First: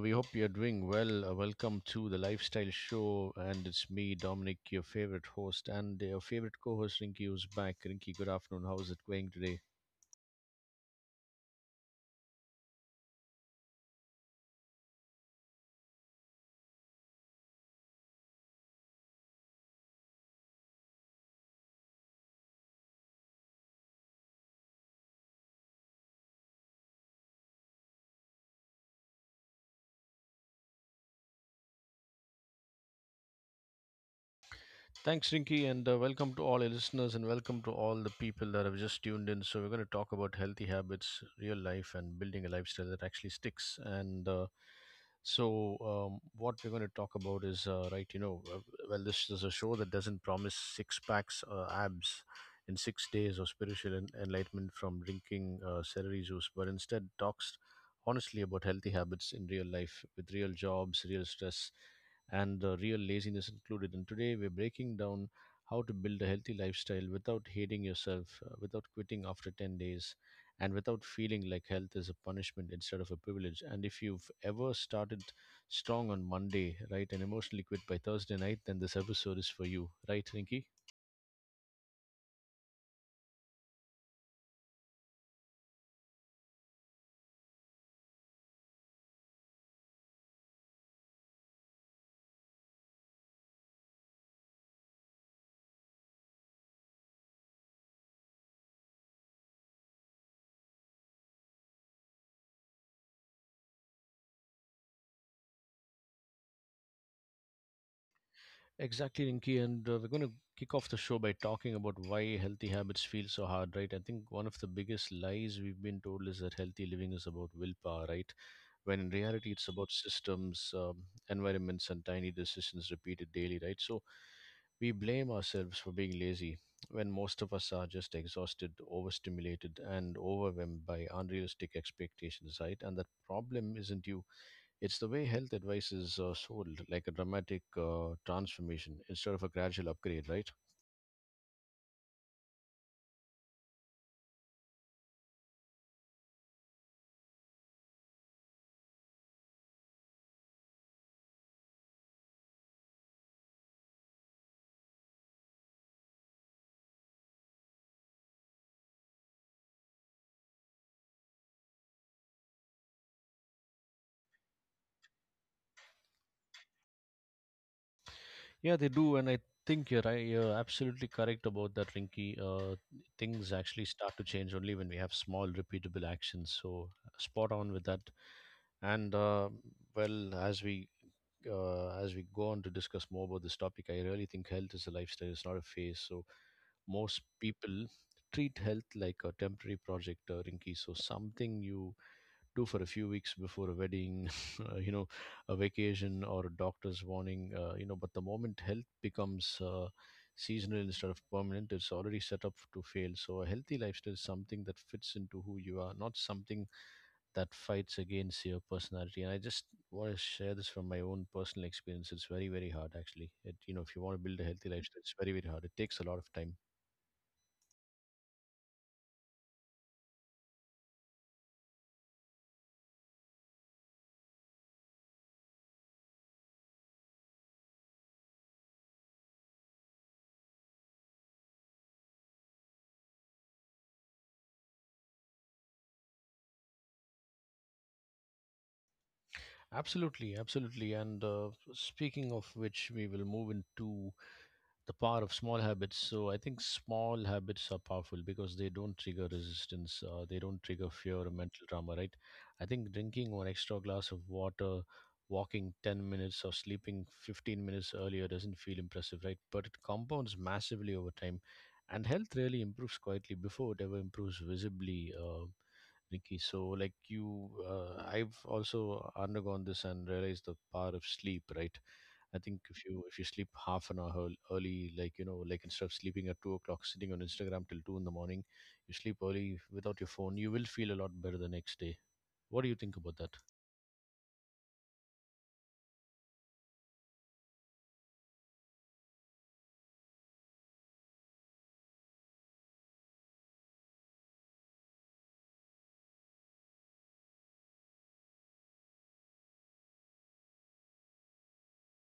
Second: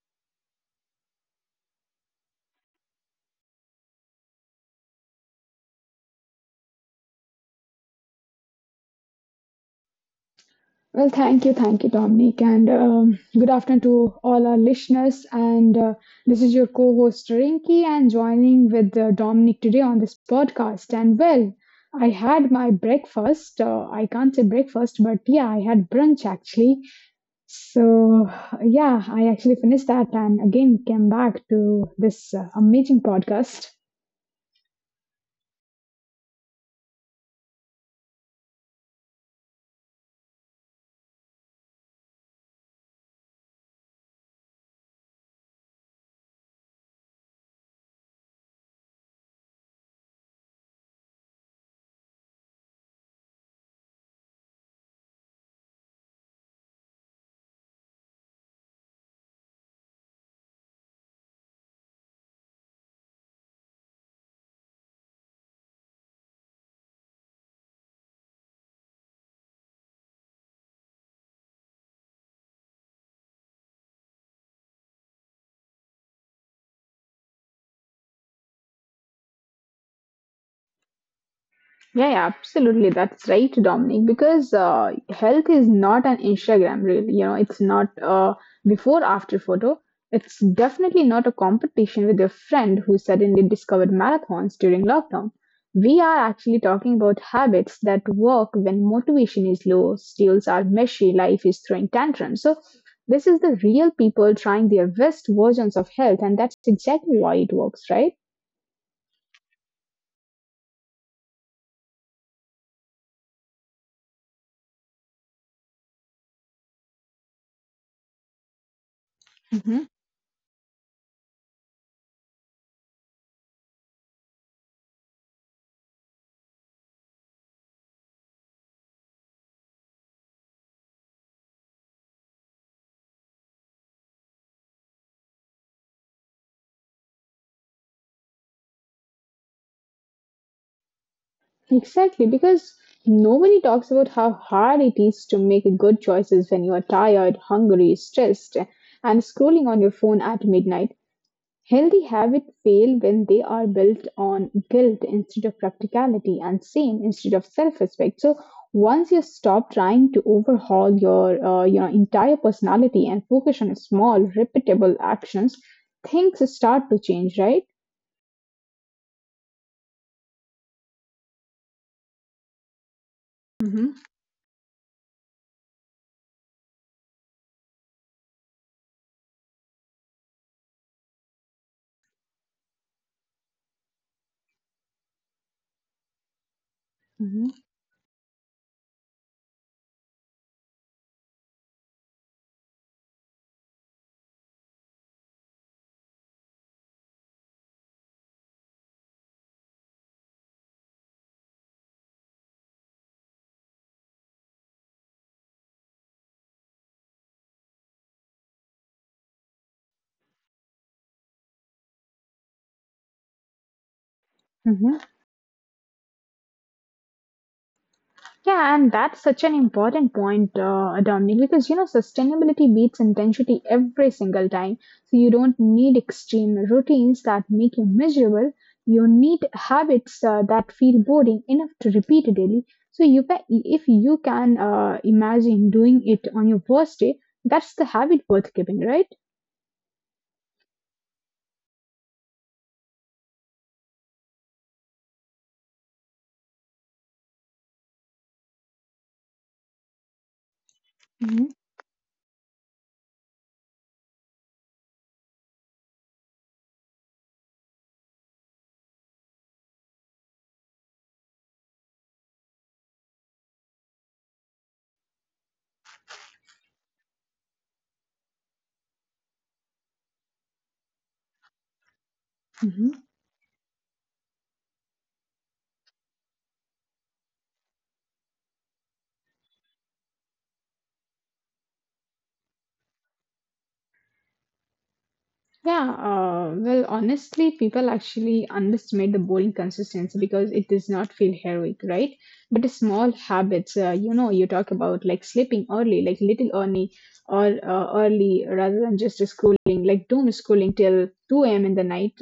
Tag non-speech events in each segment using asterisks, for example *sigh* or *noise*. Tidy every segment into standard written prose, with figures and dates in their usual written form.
we hope you're doing well. Welcome to the Lifestyle Show, and it's me, Dominic, your favorite host, and your favorite co host, Rinky, who's back. Rinky, good afternoon. How's it going today? Well, thank you, Dominic, and good afternoon to all our listeners. And this is your co-host Rinky, and joining with Dominic today on this podcast. And well, I had my breakfast. I can't say breakfast, but yeah, I had brunch actually. So yeah, I actually finished that, and again came back to this amazing podcast. Thanks, Rinky, and welcome to all our listeners, and welcome to all the people that have just tuned in. So, we're going to talk about healthy habits, real life, and building a lifestyle that actually sticks. And So, what we're going to talk about is, right, this is a show that doesn't promise six packs, abs in 6 days or spiritual enlightenment from drinking celery juice, but instead talks honestly about healthy habits in real life with real jobs, real stress, and real laziness included. And today we're breaking down how to build a healthy lifestyle without hating yourself, without quitting after 10 days, and without feeling like health is a punishment instead of a privilege. And if you've ever started strong on Monday, right, and emotionally quit by Thursday night, then this episode is for you, right, Rinky? Yeah, yeah, absolutely. That's right, Dominic. Because health is not an Instagram reel. You know, it's not a before after photo. It's definitely not a competition with your friend who suddenly discovered marathons during lockdown. We are actually talking about habits that work when motivation is low, steals are messy, life is throwing tantrums. So, this is the real people trying their best versions of health, and that's exactly why it works, right? Exactly, Rinki, and we're going to kick off the show by talking about why healthy habits feel so hard, right? I think one of the biggest lies we've been told is that healthy living is about willpower, right? When in reality, it's about systems, environments, and tiny decisions repeated daily, right? So we blame ourselves for being lazy when most of us are just exhausted, overstimulated, and overwhelmed by unrealistic expectations, right? And that problem isn't you, it's the way health advice is sold, like a dramatic transformation instead of a gradual upgrade, right? Exactly, because nobody talks about how hard it is to make good choices when you are tired, hungry, stressed, and scrolling on your phone at midnight. Healthy habits fail when they are built on guilt instead of practicality and shame instead of self-respect. So once you stop trying to overhaul your entire personality and focus on small, repeatable actions, things start to change, right? Yeah, they do, and I think you're right. You're absolutely correct about that, Rinky. Things actually hmm start to change only when we have small, repeatable actions. So, spot on with that. And well, as we go on to discuss more about this topic, I really think health is a lifestyle. It's not a phase. So most hmm people treat health like a temporary project, Rinky. So something you do for a few weeks before a wedding, *laughs* you know, a vacation or a doctor's warning, but the moment health becomes seasonal instead of permanent, it's already set up to fail. So a healthy lifestyle is something that fits into who you are, not something that fights against your personality. And I just want to share this from my own personal experience. It's very, very hard actually. You know, if you want to build a healthy Mhm. lifestyle, it's very, very hard. It takes a lot of time. Yeah, and that's such an important point, Dominic, because you know sustainability beats intensity every single time. So you don't need extreme routines that make you miserable. You need habits that feel boring enough to repeat daily. So you can, if you can imagine doing it on your worst day, that's the habit worth keeping, right? Absolutely, absolutely. And speaking of which, we will move into the power of small habits. So I think small habits are powerful because they don't trigger resistance, they don't trigger fear or mental trauma, right? I think drinking one extra glass of water, walking 10 minutes or sleeping 15 minutes earlier doesn't feel impressive, right, but it compounds massively over time, and health really improves quietly before it ever improves visibly, Nikki. So, like you, I've also undergone this and realized the power of sleep, right? I think if hmm you sleep half an hour early, like you know, like instead of sleeping at 2 o'clock, sitting on Instagram till 2 in the morning, you sleep early without your phone. You will feel a lot better the next day. What do you think about that? Yeah, well, honestly, people actually underestimate the bowling consistency because it does not feel heroic, right? But the small habits, you talk about like sleeping early, like little early or early rather than just schooling, like doom schooling till 2 a.m. in the night.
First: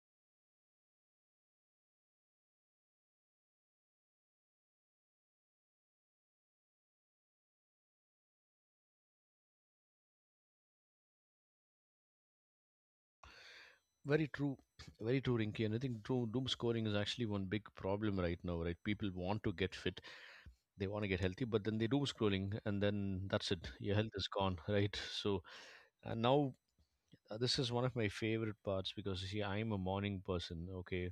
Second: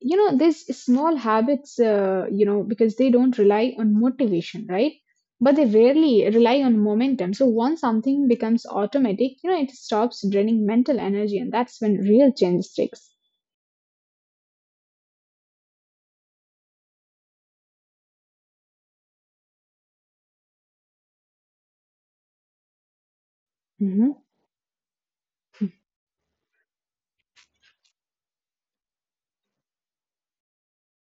You know, these small habits, because they don't rely on motivation, right? But they rarely rely on momentum. So once something becomes automatic, you know, it stops draining mental energy, and that's when real change sticks. Very true, very true, Rinky. And I think doom scrolling is actually one big problem right now, right? People want to get fit, they want to get healthy, but then they doom scrolling, and then that's it. Your health Mm-hmm. is gone, *laughs* right? So and now this is one of my favorite parts because you see, I'm a morning person. Okay,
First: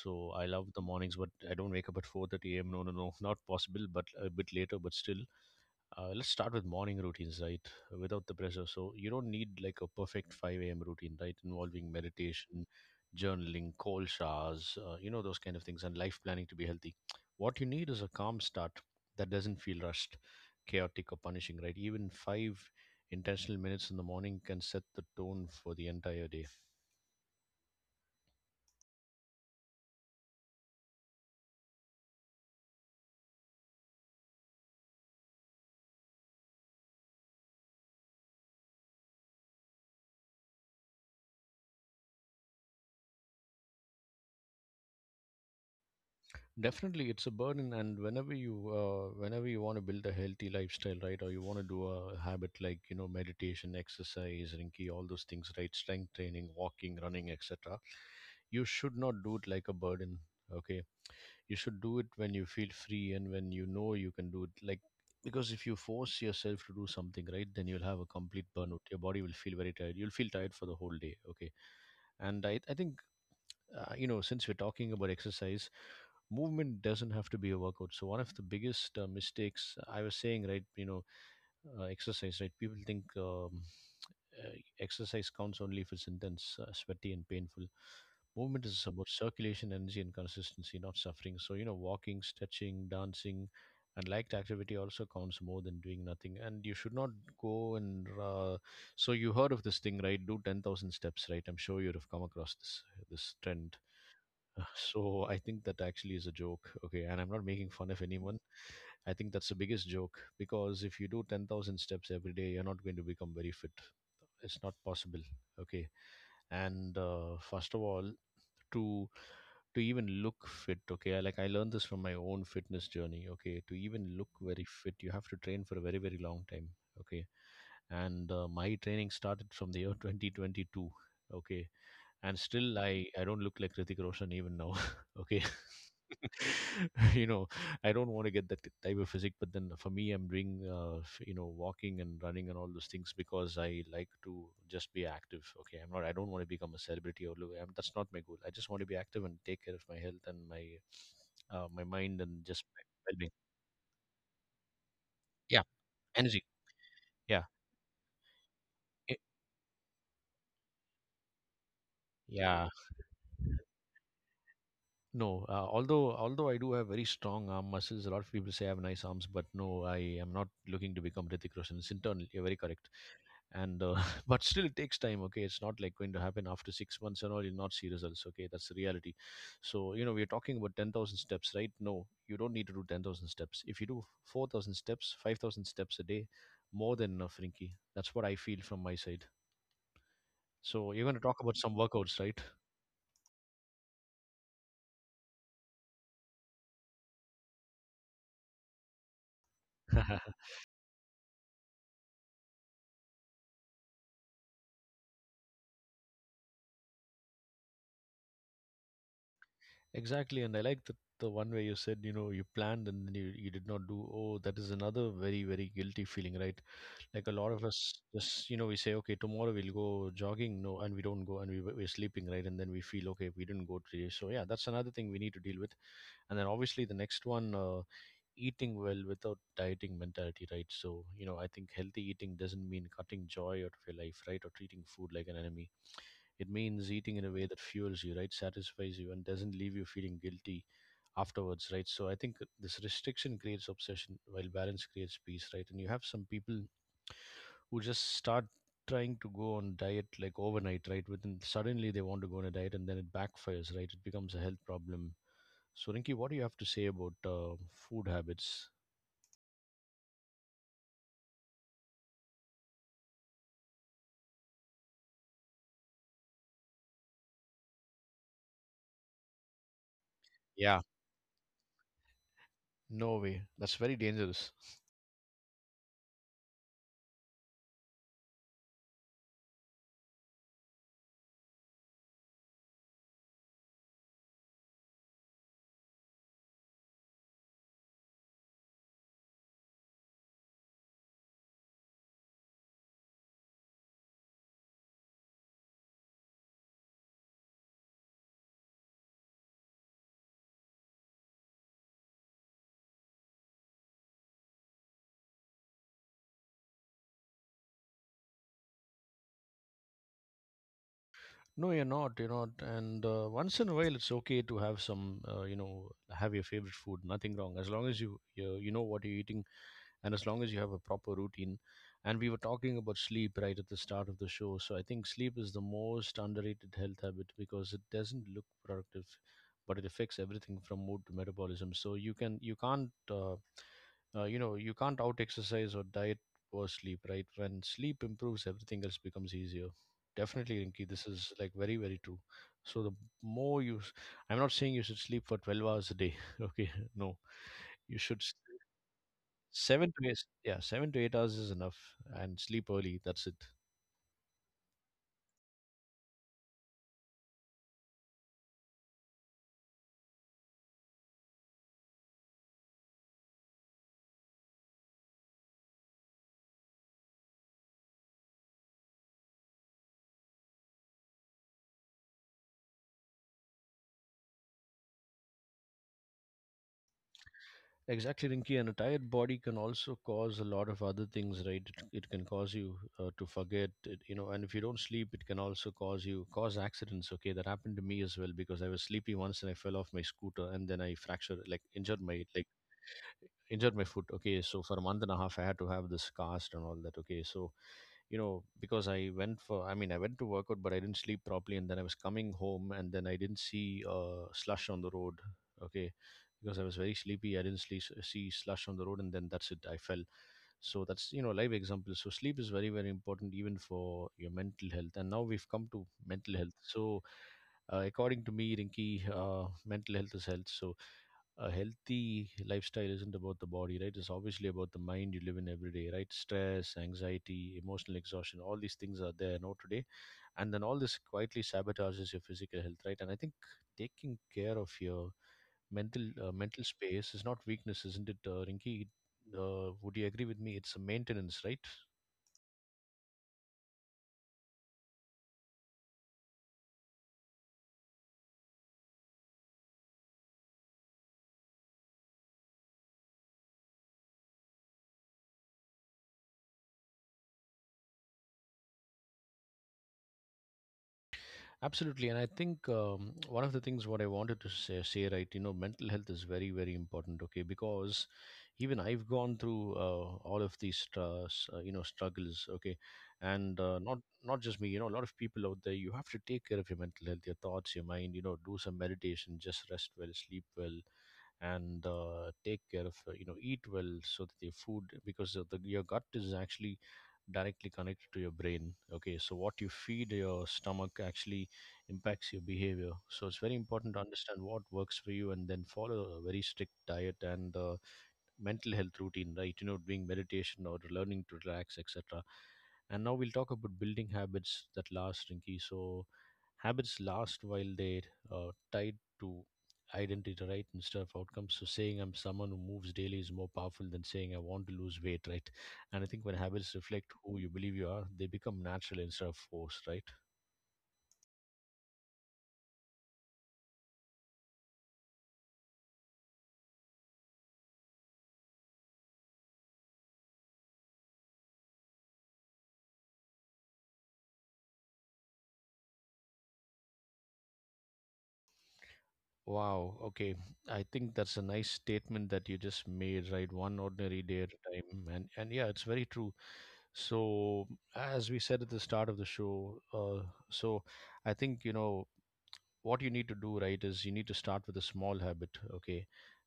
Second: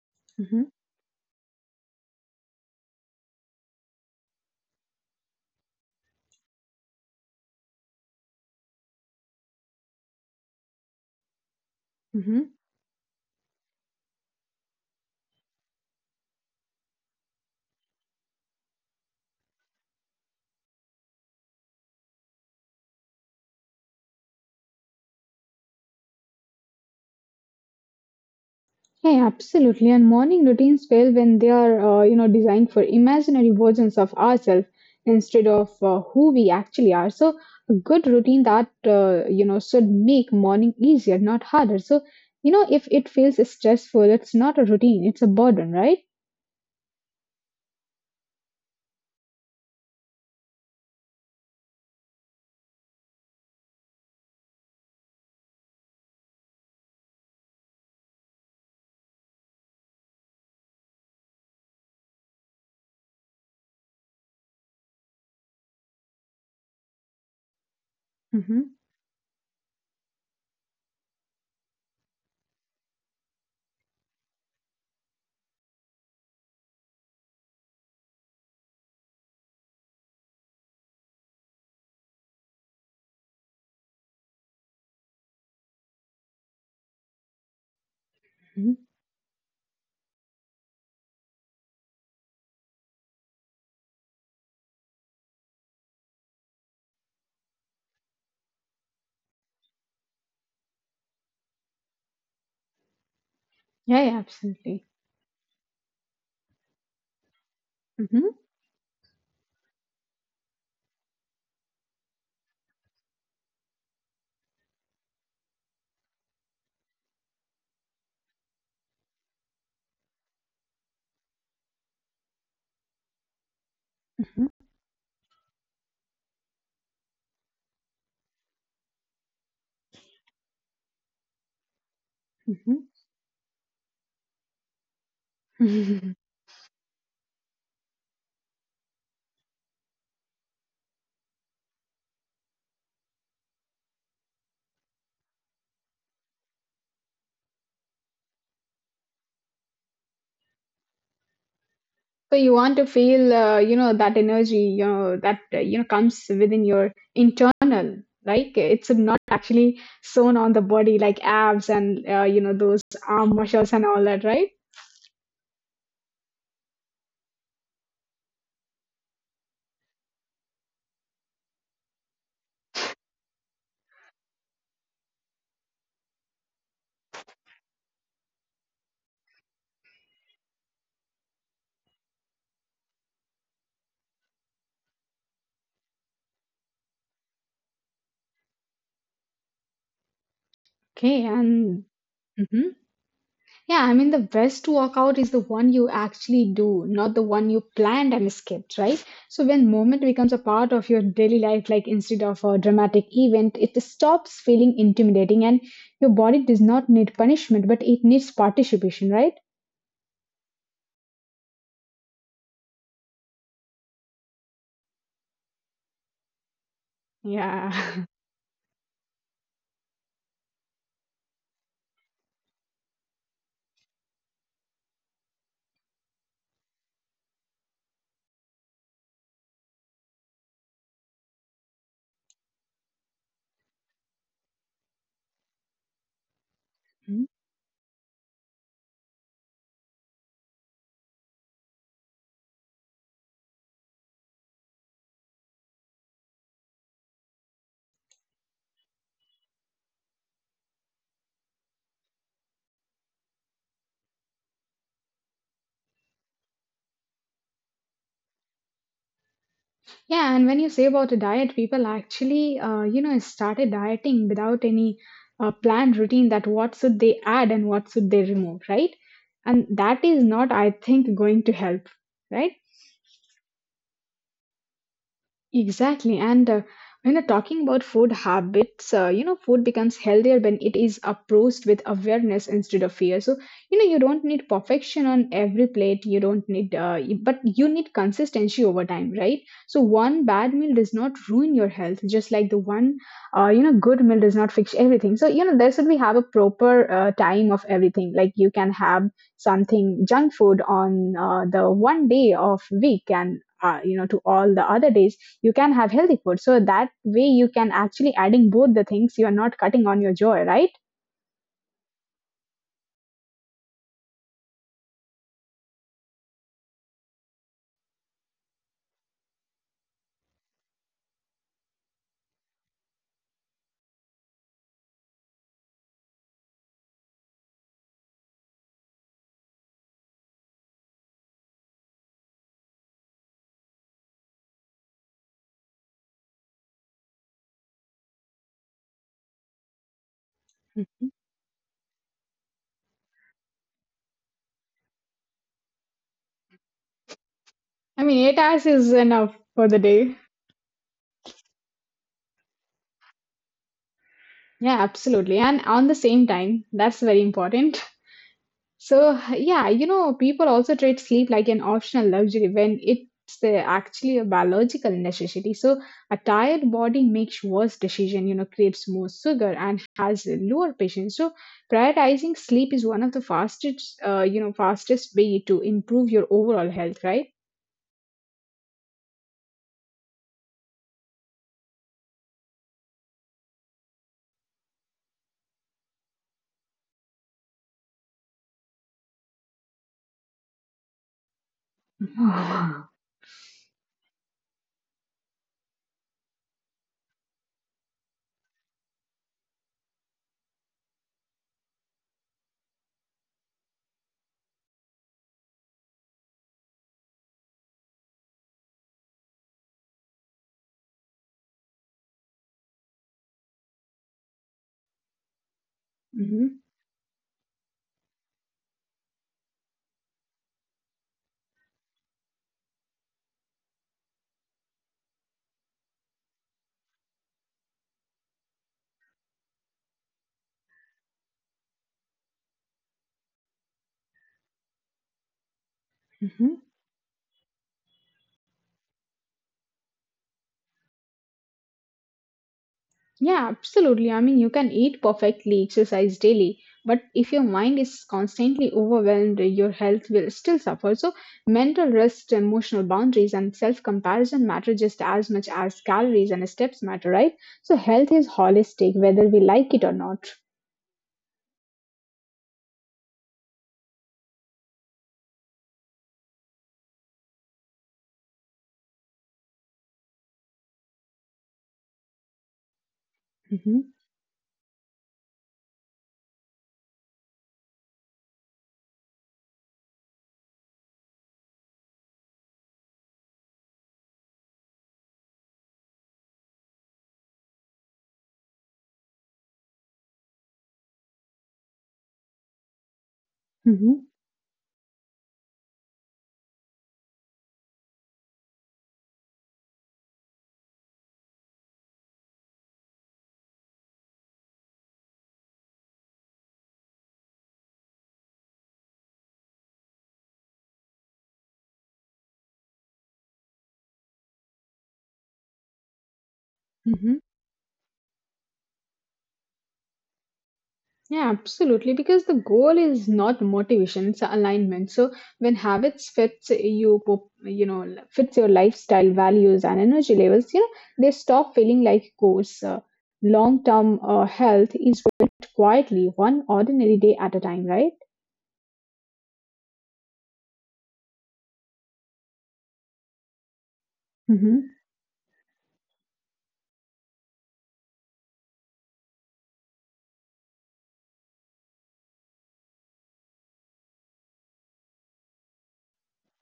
so I Mm-hmm. love the mornings, but I don't wake up at 4:30 a.m. No, no, no, not possible. But a bit later, but still, let's start with morning routines, right? Without the pressure. So you don't need like a perfect 5 a.m. routine, right? Involving Mm-hmm. meditation, journaling, cold showers, you know, those kind of things, and life planning to be healthy. What you need is a calm start that doesn't feel rushed, chaotic, or punishing, right? Even five intentional minutes in the morning can set the tone for the entire day. Yeah, absolutely. And morning routines fail when they are, designed for imaginary versions of ourselves instead of who we actually are. So a good routine that, should make morning easier, not harder. So, you know, if it feels stressful, it's not a routine, it's a burden, right? Definitely, it's a burden, and whenever you want to build a healthy lifestyle, right, or you want to do a habit like you know meditation, exercise, Rinki, all those things, right, strength training, walking, running, etc. You should not do it like a burden. Okay, you should do it when you feel free and when you know you can do it. Like, because if you force yourself to do something, right, then you'll have a complete Mm-hmm. burnout. Your body will feel very tired. You'll feel tired for the whole day. Okay, and I think you know, since we're talking about exercise, movement doesn't have to be a workout. So one of the biggest mistakes I was saying, right, you know, exercise, right? People think uh, exercise counts only if it's intense, sweaty, and painful. Movement is about circulation, energy, and consistency, not suffering. So you know, walking, stretching, dancing, and liked activity also counts more than doing nothing. And you should not go and so you heard of this thing, right? Do 10,000 steps, right? I'm sure you'd have come across this trend. Yeah, yeah, *laughs* absolutely. So I think that actually is a joke. Okay, and I'm not making fun of Mm-hmm. anyone. I think that's the biggest joke because if you do 10,000 steps every day, you're not going to become very fit. It's not possible. Okay, and first of all, to even look fit. Okay, I, like I learned this from my own fitness journey. Okay, to even look very fit, you have to train for a very very long time. Okay, and my training started from the year 2022. Okay, and still i Mhm. i don't look like Hrithik Roshan even now. *laughs* Okay, *laughs* *laughs* you know, I don't want to get that type of physique, but then for me I'm doing you know walking and running and all those things because I like to just be active. Okay, I don't want to become a celebrity or look, that's not my goal. I just want to be active and take care of my health and my my mind and So you just my want to well-being. feel that energy, you know that Yeah, comes energy, within your yeah, internal, like it's I- not actually sewn on the body like abs and yeah. those arm muscles and all that, right? No, although I do have very strong arm muscles, a lot of people say I have nice arms, but no, I am not looking to become Hrithik Roshan. It's internal. You're very correct, and *laughs* but still it takes time. Okay, it's not like going to happen after 6 months and all. You'll not see results. Okay, that's the reality. So you know we're talking about 10,000 steps, right? No, you don't need to do 10,000 steps. If you do 4,000 steps, 5,000 steps a day, more than enough, Rinky. That's what I feel from my side. So you're going to Okay, talk about some and workouts, right? Mhm. Yeah, I mean, the best workout is the one you actually do, not the one you planned and skipped, right? So when movement becomes *laughs* a part of your daily life, like instead of a dramatic event, it stops feeling intimidating and your body does not need punishment, but it needs participation, right? Exactly, and I like the one where you said, you know, you planned and then you did not do. Oh, that is another very, very guilty feeling, right? Like a lot of us Yeah. *laughs* just, you know, we say, okay, tomorrow we'll go jogging. No, and we don't go and we're sleeping, right? And then we feel, okay, we didn't go today. So, yeah, that's another thing we need to deal with. And then obviously the next one, eating well without dieting mentality, right? So, you know, I think healthy eating doesn't mean cutting joy out of your life, right? Or treating food like an enemy. It means eating in Mhm. a way that fuels you, right? Satisfies you and doesn't leave you feeling guilty afterwards, right? So I think this restriction creates obsession while balance creates peace, right? And you have some people who just start trying to go on diet like overnight, right? Within suddenly they want to go on a diet and then it backfires, right? It becomes a health problem. So Rinki, what do you have to say about food habits? Yeah, and when you say about a diet, people actually, started dieting without any planned routine that what should they add and what should they remove, right? And that is not, I Yeah, think, going to help, right? no way. That's very dangerous. Exactly. And when you're talking about food habits, food becomes healthier when it is approached with awareness instead of fear. So, you know, you don't need perfection on every plate. You don't need, but you need consistency over time, right? So, one bad meal does not ruin your health, just like the one, good meal does not fix everything. So, you know, there should be have a proper time of everything. Like you can have something junk food on the one day of week and you know to all the other days you can have healthy food so that way you can actually adding both the things, you are not cutting on your joy, right? No, you're not. You're not. And once in a while, it's okay to have some, you know, have your favorite food. Nothing wrong, as long as you know what you're eating, and as long as you have a proper routine. And we were talking about sleep right at the start of the show, so I think sleep is the most underrated health habit because it doesn't look productive, but it affects everything from mood to metabolism. So you can't you can't out exercise or diet or sleep right. When sleep improves, everything else becomes easier. Definitely, Rinki. This Mhm. is like very, very true. So the more you, s- I'm not saying you should sleep for 12 hours a day. *laughs* Okay, no, you I should mean, s- 8 hours is enough for the seven to day. eight. Yeah, 7 to 8 hours is enough, and sleep early. That's it. Yeah, absolutely, and on the same time, that's very important. So, yeah, you know, people also treat sleep like an optional luxury when it's actually a biological necessity. So, a tired body makes worse decision, you know, creates more sugar and has lower patience. So, prioritizing sleep is one of the fastest, fastest way to improve your overall health, right? Exactly, Rinki. And a tired body can also cause a lot of other things, right? It can cause you to forget, it, you know. And if you don't sleep, it can also cause you cause accidents. Okay, that happened to me as well because I was sleepy once and I fell off my scooter and then I fractured, like *sighs* injured my foot, okay? So for 1.5 months I had to have this cast and all that, okay? So you know, because I went for, I mean, I went to work out but I didn't sleep properly and then I was coming home and then I didn't see slush on the road, okay? Because I was very sleepy, I didn't sleep, see slush on the road and then that's it, I fell. So that's, you know, live example. So sleep is very very important even for your mental health. And now we've come to mental health. hmm So according to me, Rinky, mental health is health. So a healthy lifestyle isn't about the body, right? It's obviously about the mind you live in every day, right? Stress, anxiety, emotional exhaustion, all these things are there now today. And then all this quietly sabotages your physical health, right? And I think taking care of your mental hmm space is not weakness, isn't it, Rinki? Would you agree with me? It's a maintenance, right? Yeah, absolutely. I mean, you can eat perfectly, exercise daily, but if your mind is constantly overwhelmed, your health will still suffer. So, mental rest, emotional boundaries, and self comparison matter just as much as calories and steps matter, right? So, health is holistic, whether we like it or not. Absolutely, and I think one of the things what I wanted to say, right, you know, mental health is very, very important. Okay, because even I've gone through all of these, you know, struggles. Okay, and hmm not just me, you know, a lot of people out there. You have to take care of your mental health, your thoughts, your mind. You know, do some meditation, just rest well, sleep well, and take care of, you know, eat well, so that your food, because of the, your gut is actually directly connected to your brain. Okay, so what you feed your stomach actually impacts your behavior. So it's very important to hmm understand what works for you and then follow a very strict diet and mental health routine, right? You know, doing meditation or learning to relax, etc. And now we'll talk about building habits that last, Rinky. So habits last while they're tied to identity, right, instead of outcomes. So saying I'm someone who moves daily is more powerful than saying I want to lose weight, right? And I think when habits reflect hmm who you believe you are, they become natural instead of forced, right? Yeah, absolutely. Because the goal is not motivation, it's alignment. So when habits fits you, fits your lifestyle, values, and energy levels, you know, they stop feeling like goals. Long-term health is built quietly, one ordinary day at a time, right? Wow. Okay. I think that's a nice statement that you just made, right? One ordinary day at a Mm-hmm. time. And yeah, it's very true. So, as we said at the start of the show, so I think, you know, what you need to do, right, is you need to start with a small habit, okay?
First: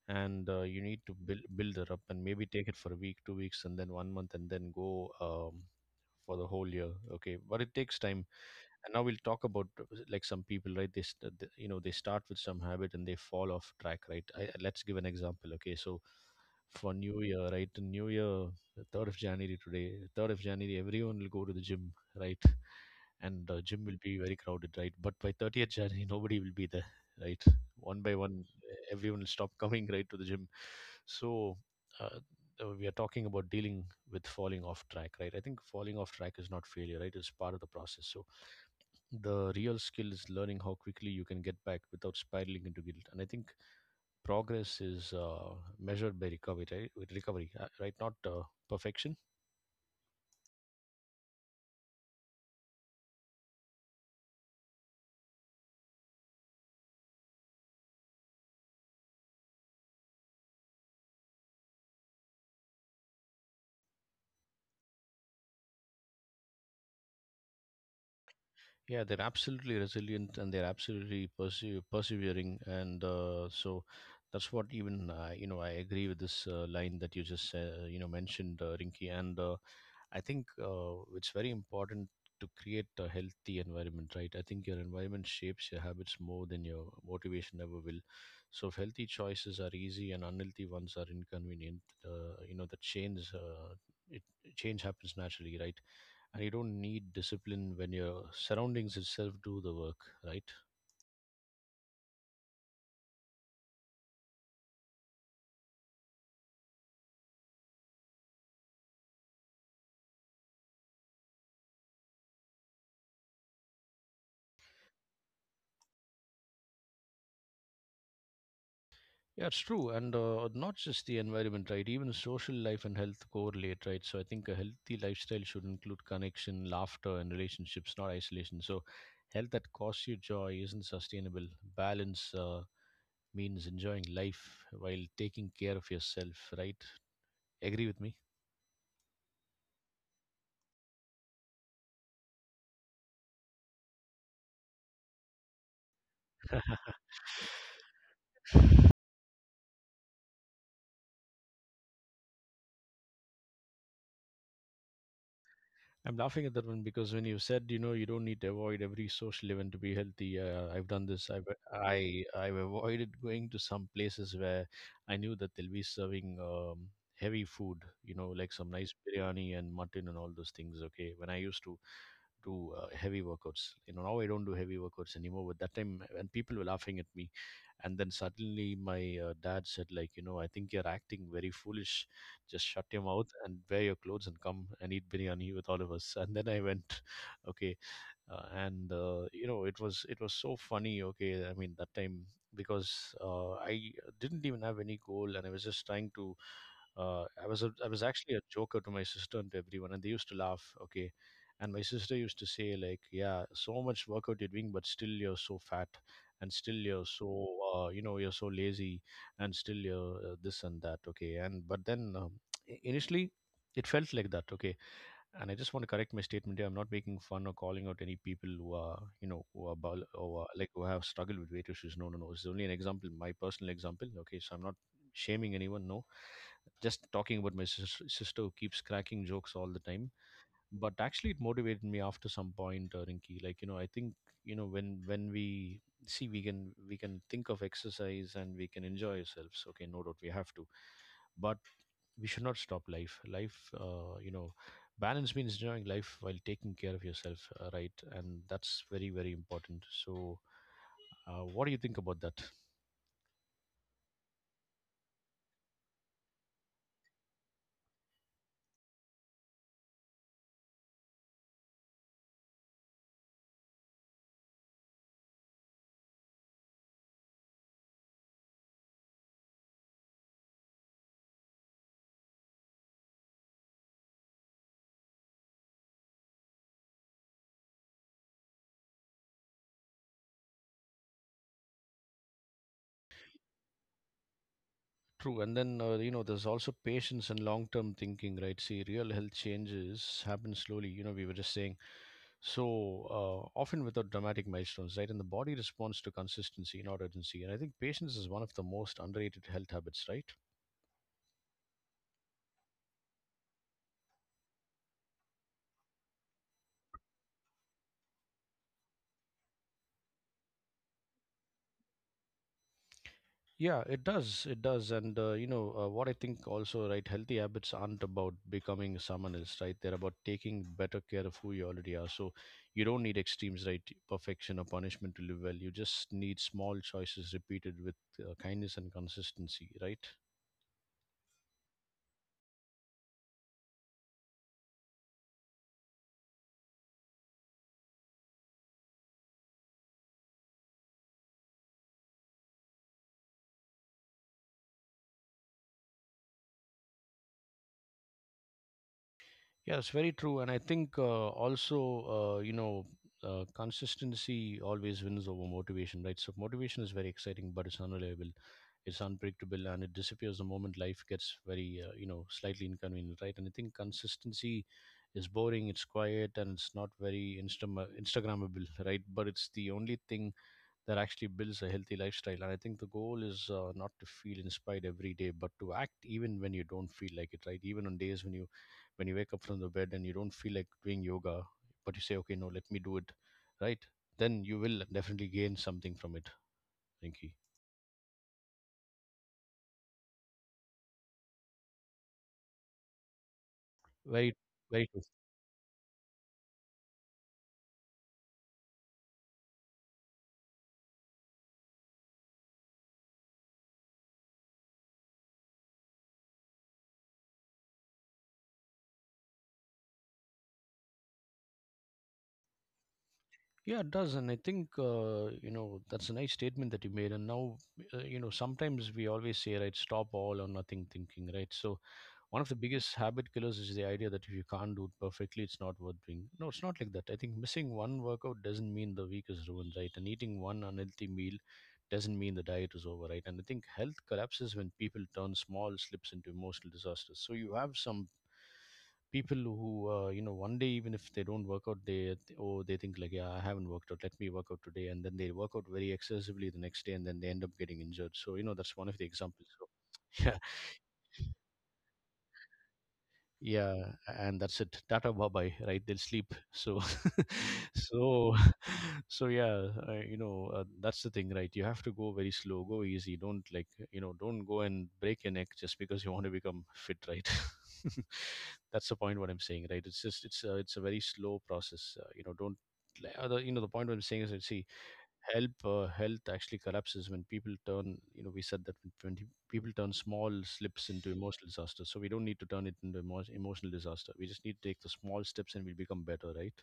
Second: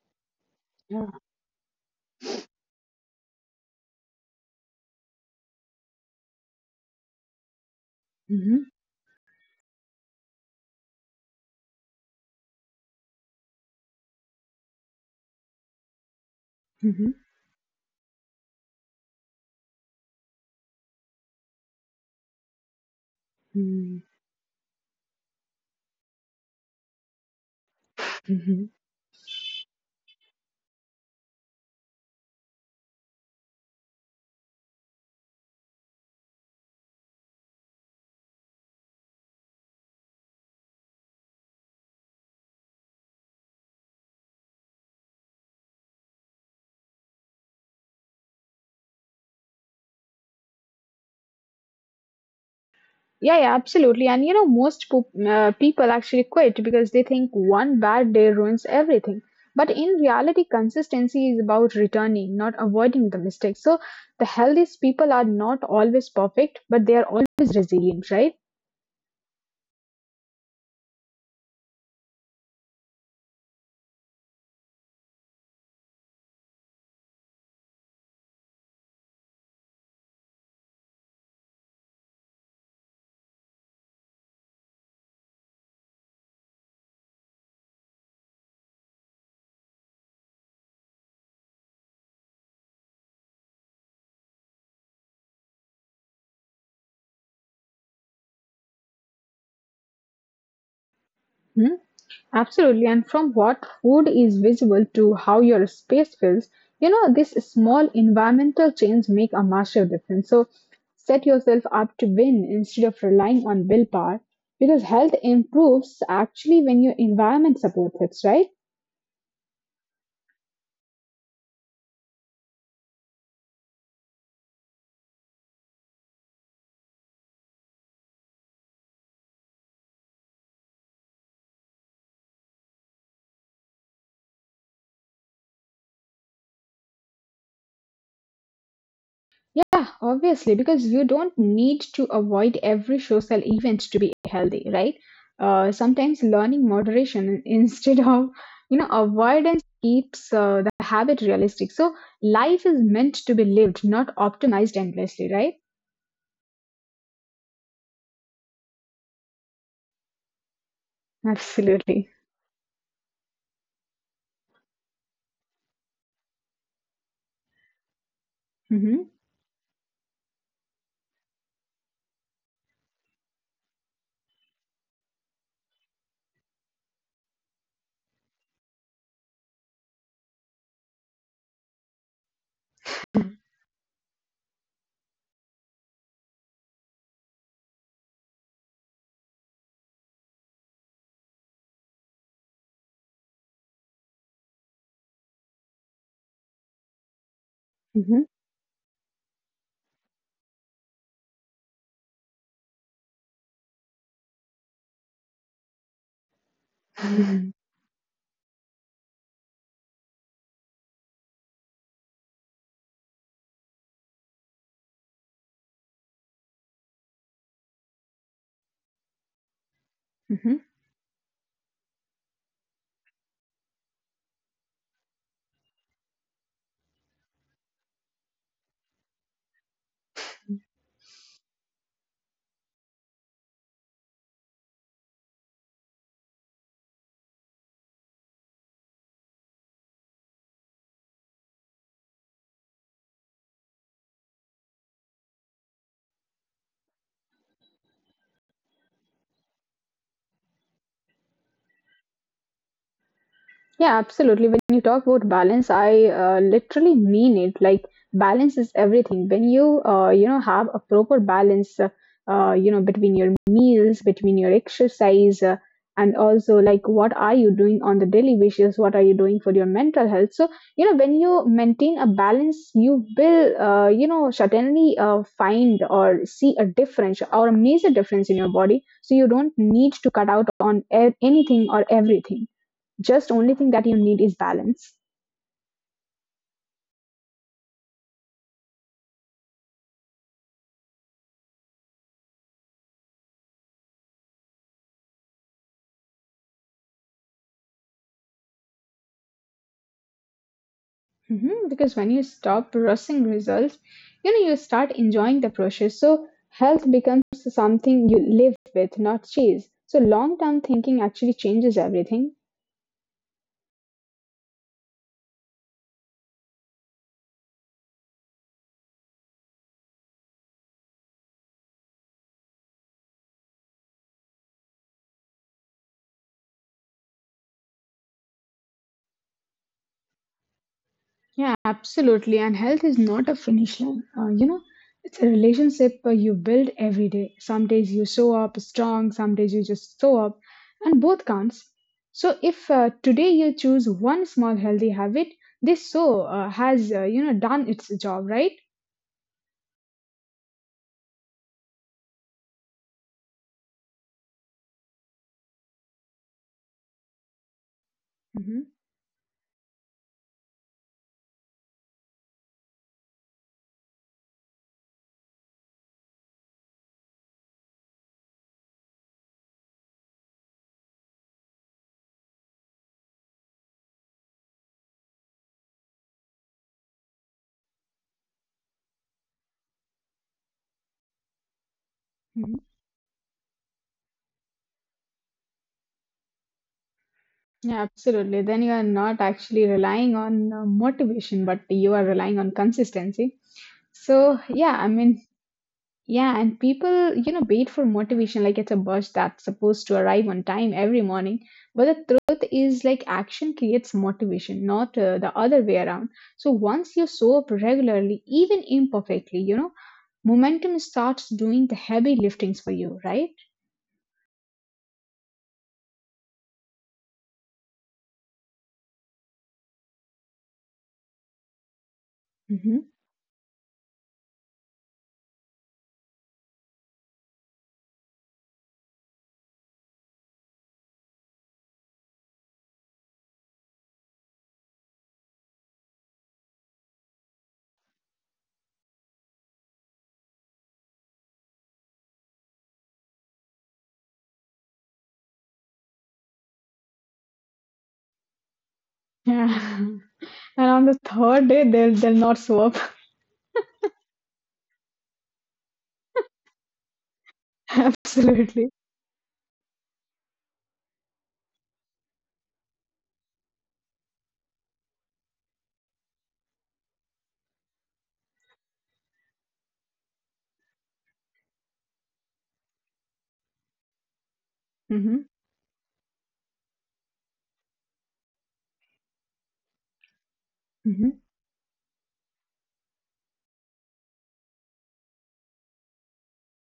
And you need to Yeah. build it up and maybe take it for a week, 2 weeks, and then one month, and then go for the whole year, okay? But it takes time. Mm-hmm. And now we'll talk about like some people, right, you know, they start with some habit and they fall off track, right? Let's give an example, okay? So for new year, right, new year, 3rd of january, today 3rd of january, everyone will go to the gym, right? And gym will Mm-hmm. be very crowded, right? But by 30th january *laughs* nobody will be there, right? One by one Mm-hmm. everyone will stop coming *laughs* right to the gym. So uh, we are talking about dealing with falling off track, right? I think falling off track is not failure, right? It's part of the process. So the real skill is learning how quickly you can get back without spiraling into guilt. And I think progress is measured by recovery, right? With recovery, right, not perfection. Yeah, yeah, absolutely. And you know, most people actually quit because they think one bad day ruins everything. But in reality, consistency is about returning, not avoiding the mistakes. So the healthiest people are not always perfect, but they are always resilient, right? Yeah, they're absolutely resilient and they're absolutely persevering and so that's what even, you know, I agree with this line that you just, you know, mentioned, Rinki. And I think it's very important to create a healthy environment, right? I think your environment shapes your habits more than your motivation ever will. So, if healthy choices are easy and unhealthy ones are inconvenient, you know, the change. It change happens naturally, right? And you don't need discipline when your surroundings itself do the work, right? Hmm? Absolutely, and from what food is visible to how your space feels, you know, this small environmental change make a massive difference. So set yourself up to win instead of relying on willpower because health improves actually when your environment supports it, right? Yeah, it's true, and not just the environment, right? Even social life and health correlate, right? So I think a healthy lifestyle should include connection, laughter, and relationships, not isolation. So health that costs you joy isn't sustainable. Balance means enjoying life while taking care of yourself, right? Agree with me? Yeah, obviously, because you don't need to avoid every social event to be healthy, right? Sometimes learning moderation *laughs* instead of, you know, avoidance keeps the habit realistic. So life is meant to be lived, not optimized endlessly, right? I'm laughing at that one because when you said, you know, you don't need to avoid every social event to be healthy. I've done this. I've Absolutely. I I've avoided going to some places where I knew that they'll be serving heavy food. You know, like some nice Mm-hmm. biryani and mutton and all those things. Okay, when I used to do heavy workouts, you know, now I don't do heavy workouts anymore. But that time, and people were laughing at me. And then suddenly my dad said, like, you know, I think you're acting very foolish, just shut your mouth and wear your clothes and come and eat biryani with all of us. And then I went *laughs* okay. And you know, it was so funny, okay? I mean, that time because I didn't even have any goal and I was just trying to, I was Mm-hmm. actually a joker to my sister and to everyone, and they used to laugh, okay? And my sister used to say, like, yeah, so much workout you're doing, but still you're so fat, and still you're so, you know, you're so lazy, and still you're, this and that, okay? And but then initially it felt like that, okay? And I just want to correct my statement here. I'm not making fun or calling out any people who are, you know, who are bul- or like *laughs* who have struggled with weight issues. No, no, no. It's only an example, my personal example. Okay, so I'm not shaming anyone. No, just talking about my sister who keeps cracking jokes all the time. But actually, it motivated me after some point, Rinky. Like, you know, I think you know, when we see, we can think of exercise and we can enjoy ourselves. Okay, no doubt we have to. But we should not stop life, you know, balance means enjoying life while taking care of yourself, right? And that's very very important. So what do you think about that? Yeah, absolutely. When you talk about balance, I literally mean it. Like balance is everything. When you you know have a proper balance, between your meals, between your exercise, and also like what are you doing on the daily basis? What are you doing for your mental health? So you know when you maintain a balance, you will certainly find or see a difference or a major difference in your body. So you don't need to cut out on anything or everything. Just only thing that you need is balance. True. And then you know, there's also patience and long term thinking, right? See, real health changes happen slowly, you know, we were just saying. So often without dramatic milestones, right? And the body responds to consistency, not urgency. And I think patience is one of the most underrated health habits, right? Because when you stop rushing results, you know, you start enjoying the process. So health becomes something you live with, not chase. So long term thinking actually changes everything. Yeah, it does. It does. And, you know, what I think also, right, healthy habits aren't about becoming someone else, right? They're about taking better care of who you already are. So you don't need extremes, right? Perfection or punishment to live well. You just need small choices repeated with kindness and consistency, right? Yeah, absolutely. And health is not a finish line. You know, it's a relationship you build every day. Some days you show up strong, some days you just show up, and both counts. So if today you choose one small healthy habit, this show has done its job, right? Yes, very true. And I think, also, you know, consistency always wins over motivation, right? So motivation is very exciting, but it's unreliable, hmm it's unpredictable, and it disappears the moment life gets very, you know, slightly inconvenient, right? And I think consistency is boring, it's quiet, and it's not very Instagrammable, *laughs* right? But it's the only thing that actually builds a healthy lifestyle. And I think the goal is not to feel inspired every day, but to act even when you don't feel like it, right? Even on days when you wake up from the bed and you don't feel like doing yoga, but you say, okay, no, let hmm me do it, right? Then you will definitely gain something from it, Rinky. Yeah, absolutely. Then you are not actually relying on motivation, but you are relying on consistency. Very, So yeah, very I true. mean Yeah, and people, you know, wait for motivation like it's a bus that's supposed to arrive on time every morning. But the truth is, like, action creates motivation, not the other way around. So once you show up regularly, even imperfectly, you know, momentum starts doing the heavy liftings for you, right? Yeah, it does, and I think you know that's a nice statement that you made. And now, sometimes we always say, right, stop all or nothing thinking, right? So one of the hmm biggest habit killers is the idea that if you can't do it perfectly, it's not worth doing. No, it's not like that. I think missing one workout doesn't mean the week is ruined, right? And eating one unhealthy meal doesn't mean the diet is over, right? And I think health collapses when people turn small slips into emotional disasters. So you have some people who, one day even if they don't work out, they think like, yeah, I haven't worked out, let me work out today, and then they work out very excessively the next day, and then they end up getting injured. So you know that's one of the examples. Yeah. *laughs* *laughs* And on the third day, they'll not show up. Yeah, and that's it, tata, bye bye, right? They'll sleep, so *laughs* *laughs* so Absolutely. *laughs* so yeah, that's the thing, right? You have to go very slow, go easy, don't, like, you know, don't go and break your neck just because you want to become fit, right? *laughs* That's the point what I'm saying, right? It's just it's a very slow process, don't like, you know the point what I'm saying is that, see, hmm help health actually collapses when people turn, you know, we said that when people turn small slips hmm into emotional disaster, so we don't need to turn it into emotional disaster, we just need to take the small steps and we become better, right?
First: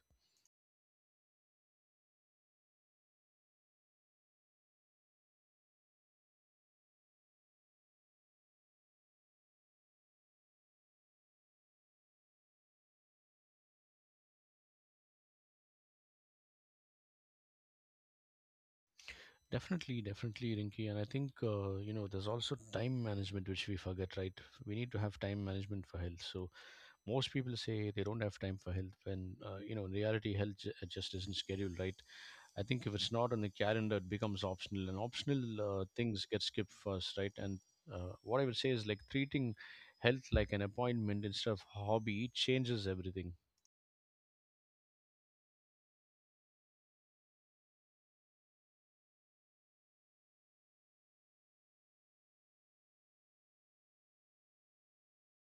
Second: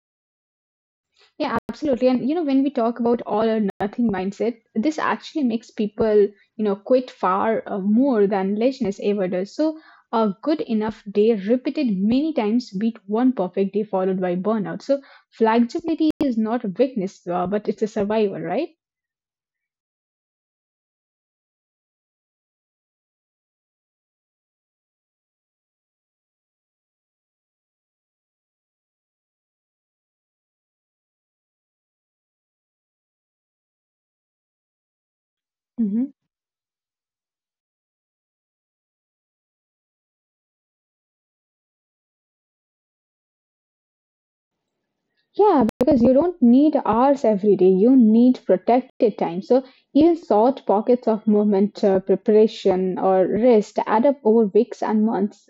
Yeah, absolutely. And you know, when we talk about all or nothing mindset, this actually makes people, you know, quit far more than laziness ever does. So, a good enough day repeated many times beat one perfect day followed by burnout. So, flexibility is not a weakness, but it's a survival, right? Definitely, definitely, Rinky. And I think, you know, there's also time management which we forget, right? We need to have time management for health. So most people say they don't have time for health when, in reality health just isn't scheduled, right? I think if it's not on the calendar, it becomes optional, and optional Mhm. things get skipped first, right? And what I would say is like treating health like an appointment instead of hobby changes everything. Yeah, because you don't need hours every day. You need protected time. So even short pockets of movement, preparation, or rest add up over weeks and months.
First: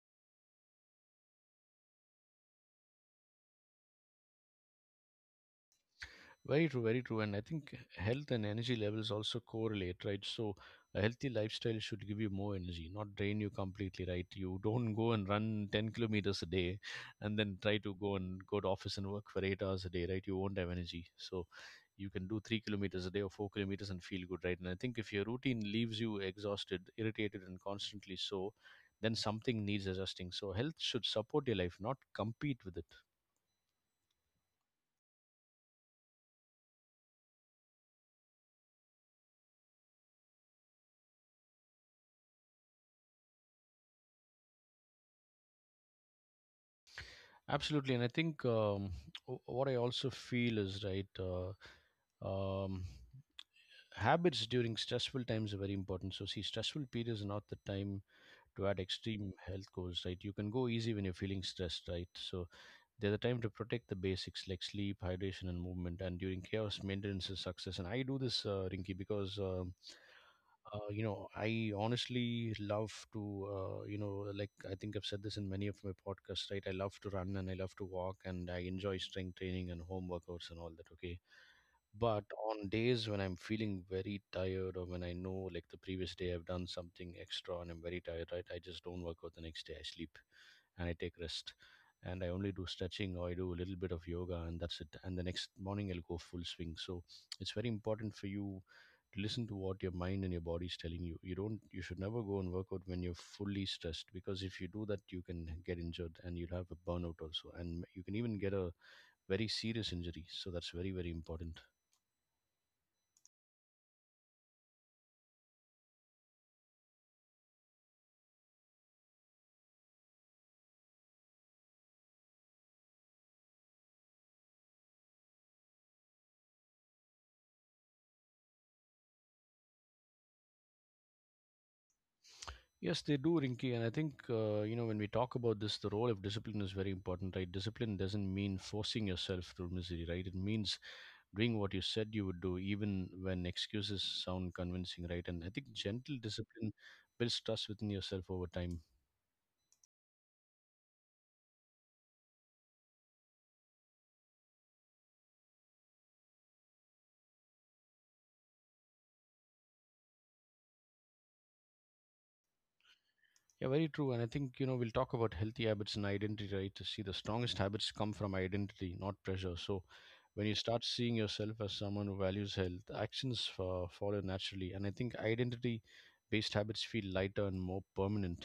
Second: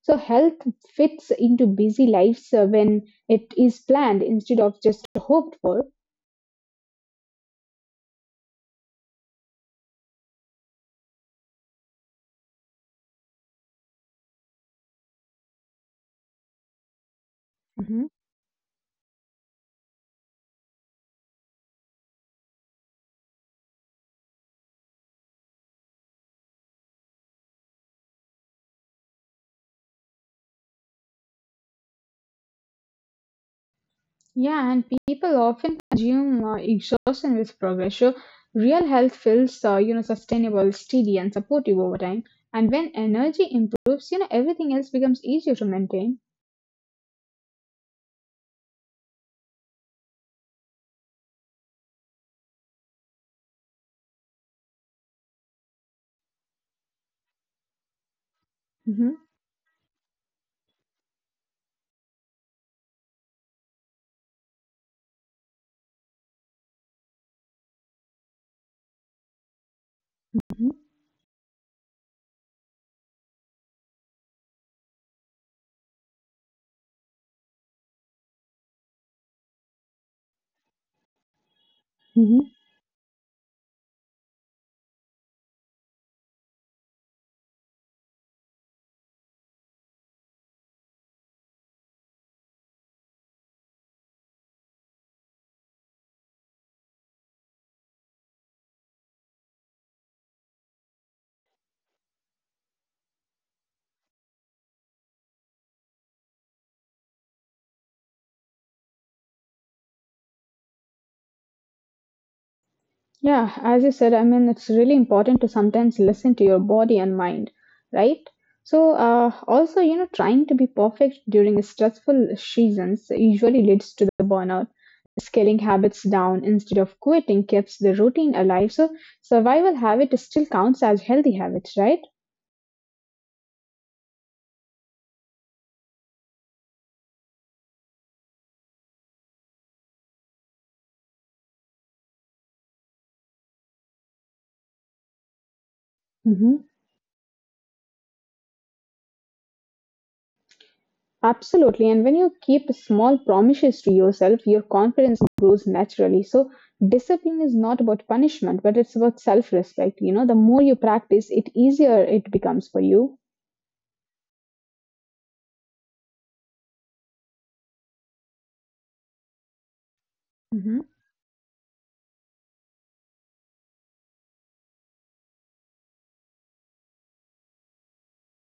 So health fits into busy lives when it is planned instead of just hoped for. Very true, very true. And I think health and energy levels also correlate, right? So a healthy lifestyle should give you more energy, not drain you completely, right? You don't go and run 10 kilometers a day and then try to Mhm. go and go to office and work for 8 hours a day, right? You won't have energy. So you can do 3 kilometers a day or 4 kilometers and feel good, right? And I think if your routine leaves you exhausted, irritated, and constantly so, then something needs adjusting. So health should support your life, not compete with it. Yeah, and people often assume exhaustion with progress. So real health feels, sustainable, steady, and supportive over time. And when energy improves, you know, everything else becomes easier to maintain. Absolutely, and I think what I also feel is right. Um, habits during stressful times are very important. So, see, stressful periods are not the time to add Mhm. extreme health goals, right? You can go easy when you're feeling stressed, right? So there's a time to protect the basics like sleep, hydration, and movement. And during chaos, maintenance is success. And I do this, Rinky, because Mhm, I honestly love to, like I think I've said this in many of my podcasts, right? I love to run and I love to walk and I enjoy strength training and home workouts and all that. Okay, but mhm. on days when I'm feeling very tired or when I know, like, the previous day I've done something extra and I'm very tired, right? I just don't work out the next day. I sleep and I take rest. And I only do stretching or I do a little bit of yoga and that's it. And the next morning I'll go full swing. So it's very important for you to listen to what your mind and your body is telling you. You don't You should never go and work out when you're fully stressed because if you do that you can get injured and you'll have a burnout also and you can even get a very serious injury. So that's very, very important. Yeah, as you said, I mean, it's really important to sometimes listen to your body and mind, right? So, also, you know, trying to be perfect during stressful seasons usually leads to the burnout. Scaling habits down instead of quitting keeps the routine alive. So, survival habit still counts as healthy habits, right? Yes, they do, Rinky. And I think, you know, when we talk about this, the role of discipline is very important, right? Discipline doesn't mean forcing yourself through misery, right? It means doing what you said you would do, even when excuses sound convincing, right? And I think gentle Mm-hmm. discipline builds trust within yourself over time. Absolutely. And when you keep small promises to yourself, your confidence grows naturally. So, discipline is not about punishment, but it's about self respect. You know, the more you practice, it easier it becomes for you. Yeah, very true. And I think, you know, we'll talk about healthy habits and identity, right? To see the strongest habits come from identity, not pressure. So when you start hmm seeing yourself as someone who values health, actions follow naturally. And I think identity based habits feel lighter and more permanent.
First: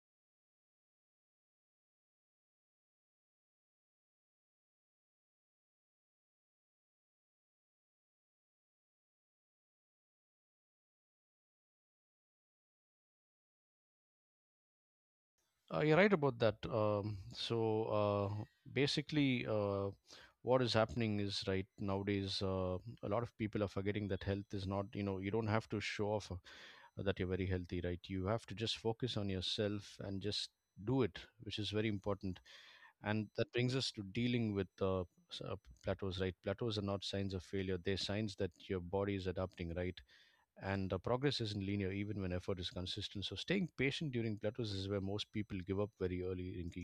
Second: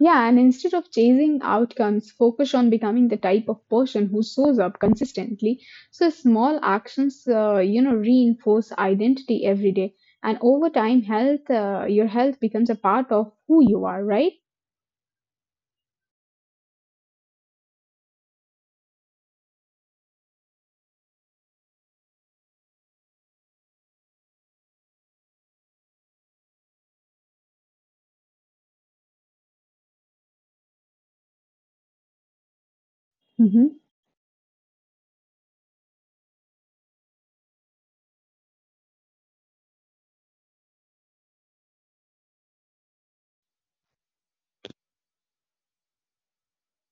Yeah, and instead of chasing outcomes, focus on becoming the type of person who shows up consistently. So small actions, reinforce identity every day, and over time, your health becomes a part of who you are, right? You're right about that. Basically, what is happening is right nowadays, a lot of people are forgetting that health is not, you know, you don't have to show off that you're very healthy, right? You have to just focus on yourself and just do it, which is very important. And that Mhm. brings us to dealing with plateaus, right? Plateaus are not signs of failure, they're signs that your body is adapting, right? And the progress isn't linear even when effort is consistent. So staying patient during plateaus is where most people give up very early, Rinki.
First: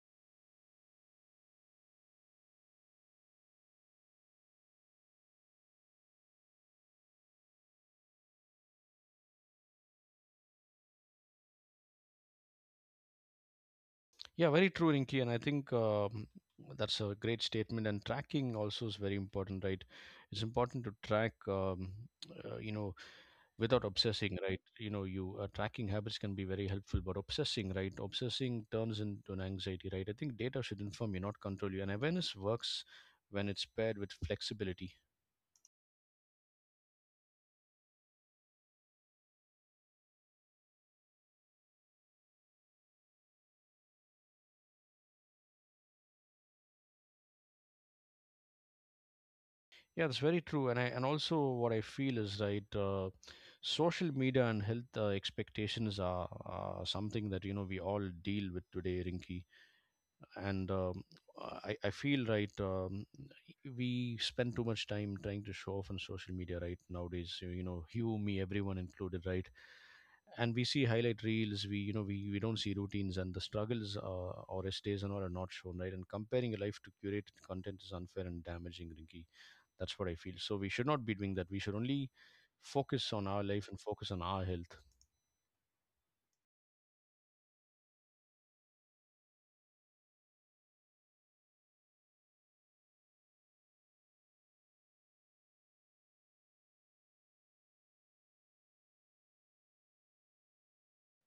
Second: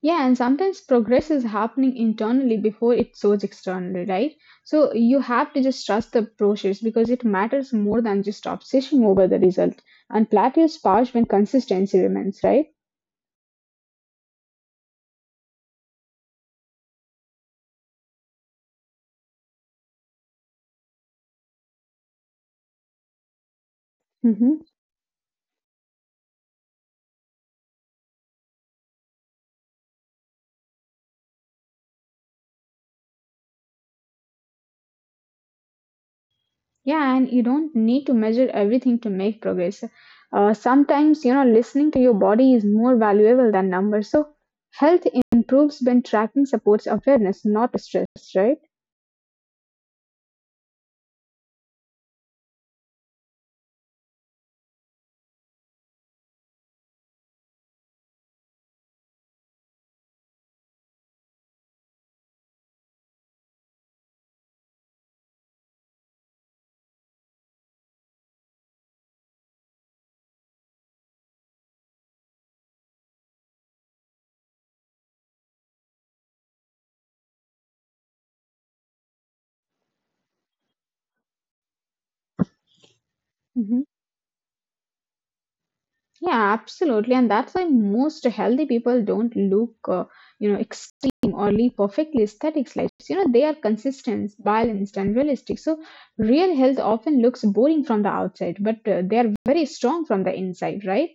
Yeah, and sometimes progress is happening internally before it shows externally, right? So you have to just trust the process because it matters more than just obsession over the result. And plateaus pass when consistency remains, right? Yeah, very true, Rinki, and I think that's a great statement. And tracking also is very important, right? It's important to track, uh, you know, without obsessing, right? Mhm. You know, you tracking habits can be very helpful, but obsessing, right? Obsessing turns into an anxiety, right? I think data should inform you, not control you, and awareness works when it's paired with flexibility. Yeah, and you don't need to measure everything to make progress. Sometimes, listening to your body is more valuable than numbers. So, health improves when tracking supports awareness, not stress, right? Yeah, that's very true. And I and also what I feel is right. Social media and I feel right, we spend too much time trying to show off on social media, right, nowadays, you know, you, me, everyone included, right? And we see highlight reels, we, you know, we don't see routines and the struggles or estates and all are not shown, right? And comparing a life to curated content is unfair and damaging, Rinky. That's what I feel. So we should not be doing that, we should only focus on our life hmm and focus on our health. Yeah, absolutely. And that's why most healthy people don't look extreme or lead perfectly aesthetic lives. You know, they are consistent, balanced, and realistic. So, real health often looks boring from the outside, but they are very strong from the inside, right?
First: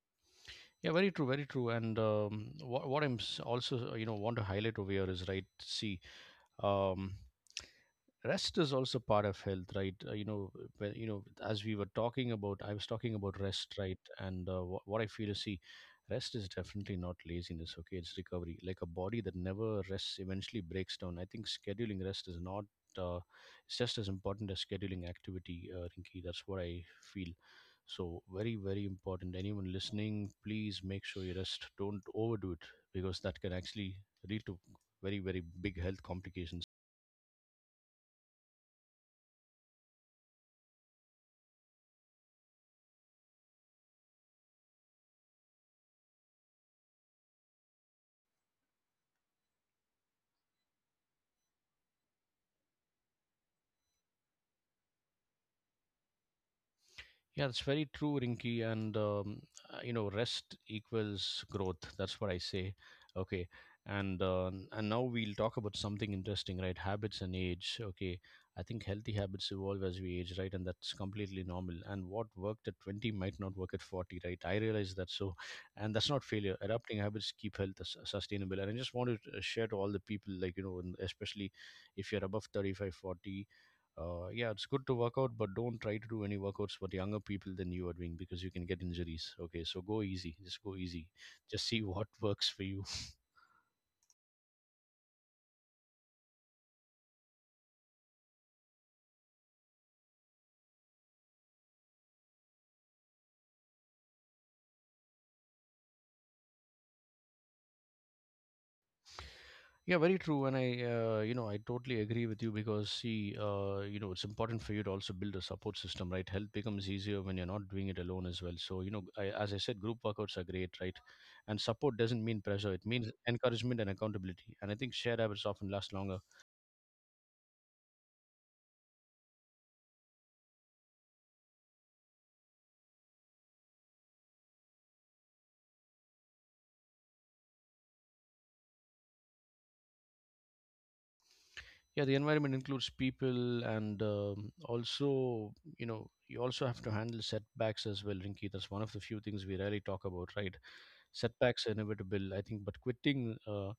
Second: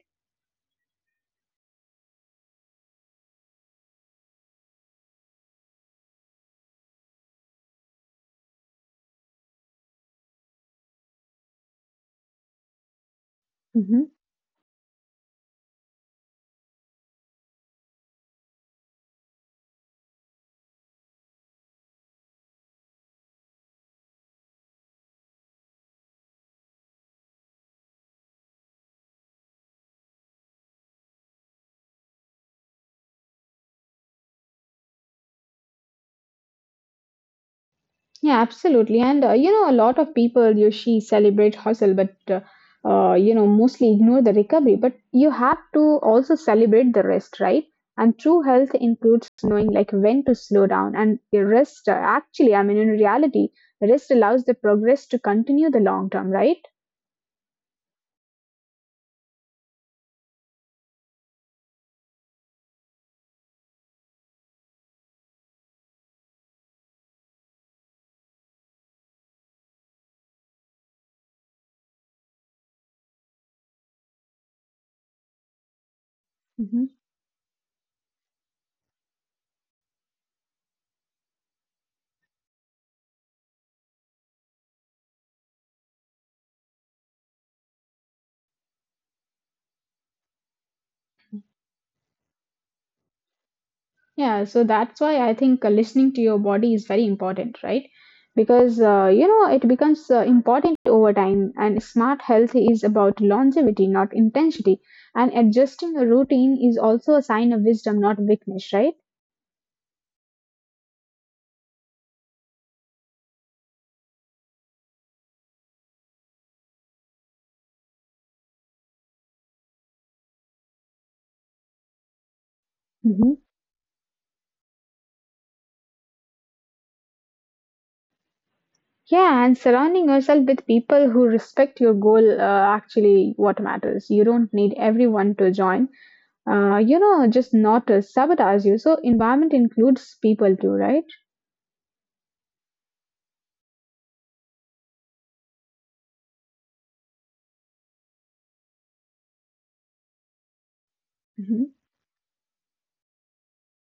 Yeah, very true, very true. And what I'm also, want to highlight over here is right, see, um rest is also part of health, right? You know when, you know as we were talking about, I was talking about rest, right? And what I feel is, see, rest is definitely not laziness, okay, it's recovery. Like a body that never rests eventually breaks down. I think scheduling rest is not uh, it's just as important as scheduling activity, Rinki. That's what I feel. So very, very important, anyone listening, please make sure you rest, don't overdo it because that can actually lead to very, very big health complications. Yeah, absolutely. And a lot of people you she celebrate hustle, but mostly ignore the recovery. But you have to also celebrate the rest, right? And true health includes knowing like when to slow down and your rest. Actually, I mean, in reality, rest allows the progress to continue the long term, right? Yeah, that's very true, Rinky. And you know, rest equals growth. That's what I say. Okay, and now we'll talk about something interesting, right? Habits and age. Okay, I think healthy habits evolve as we age, right? And that's completely normal. And what worked at 20 might not work at 40, right? I realize that. So, and that's not failure. Adapting habits keep health sustainable. And I just want to share to all the people, like, you know, and especially if you're above 35, 40. Yeah, it's good to work out, but don't try to do any workouts for younger people than you are doing because you can get injuries. Okay, so go easy. Just go easy. Just see *laughs* what works for you. Yeah, so that's why I think listening to your body is very important, right? Because you know it becomes important over time, and smart health is about longevity, not intensity. And adjusting a routine is also a sign of wisdom, not weakness, right? Yeah, very true. And I, you know, I totally agree with you because, see, you know, it's important for you to also build a support system, right? Health becomes easier when you're not doing it alone as well. So, you know, as I said, group workouts are great, right? And support doesn't mean pressure, it means hmm encouragement and accountability. And I think shared habits often last longer Yeah, and surrounding yourself with people who respect your goal actually what matters. You don't need everyone to join. Just not to sabotage you. So environment includes people too, right? yeah the environment includes people, and also, you know, you also have to handle setbacks as well, Rinki. That's one of the few things we rarely talk about, right? Mhm. Setbacks are inevitable, I think, but quitting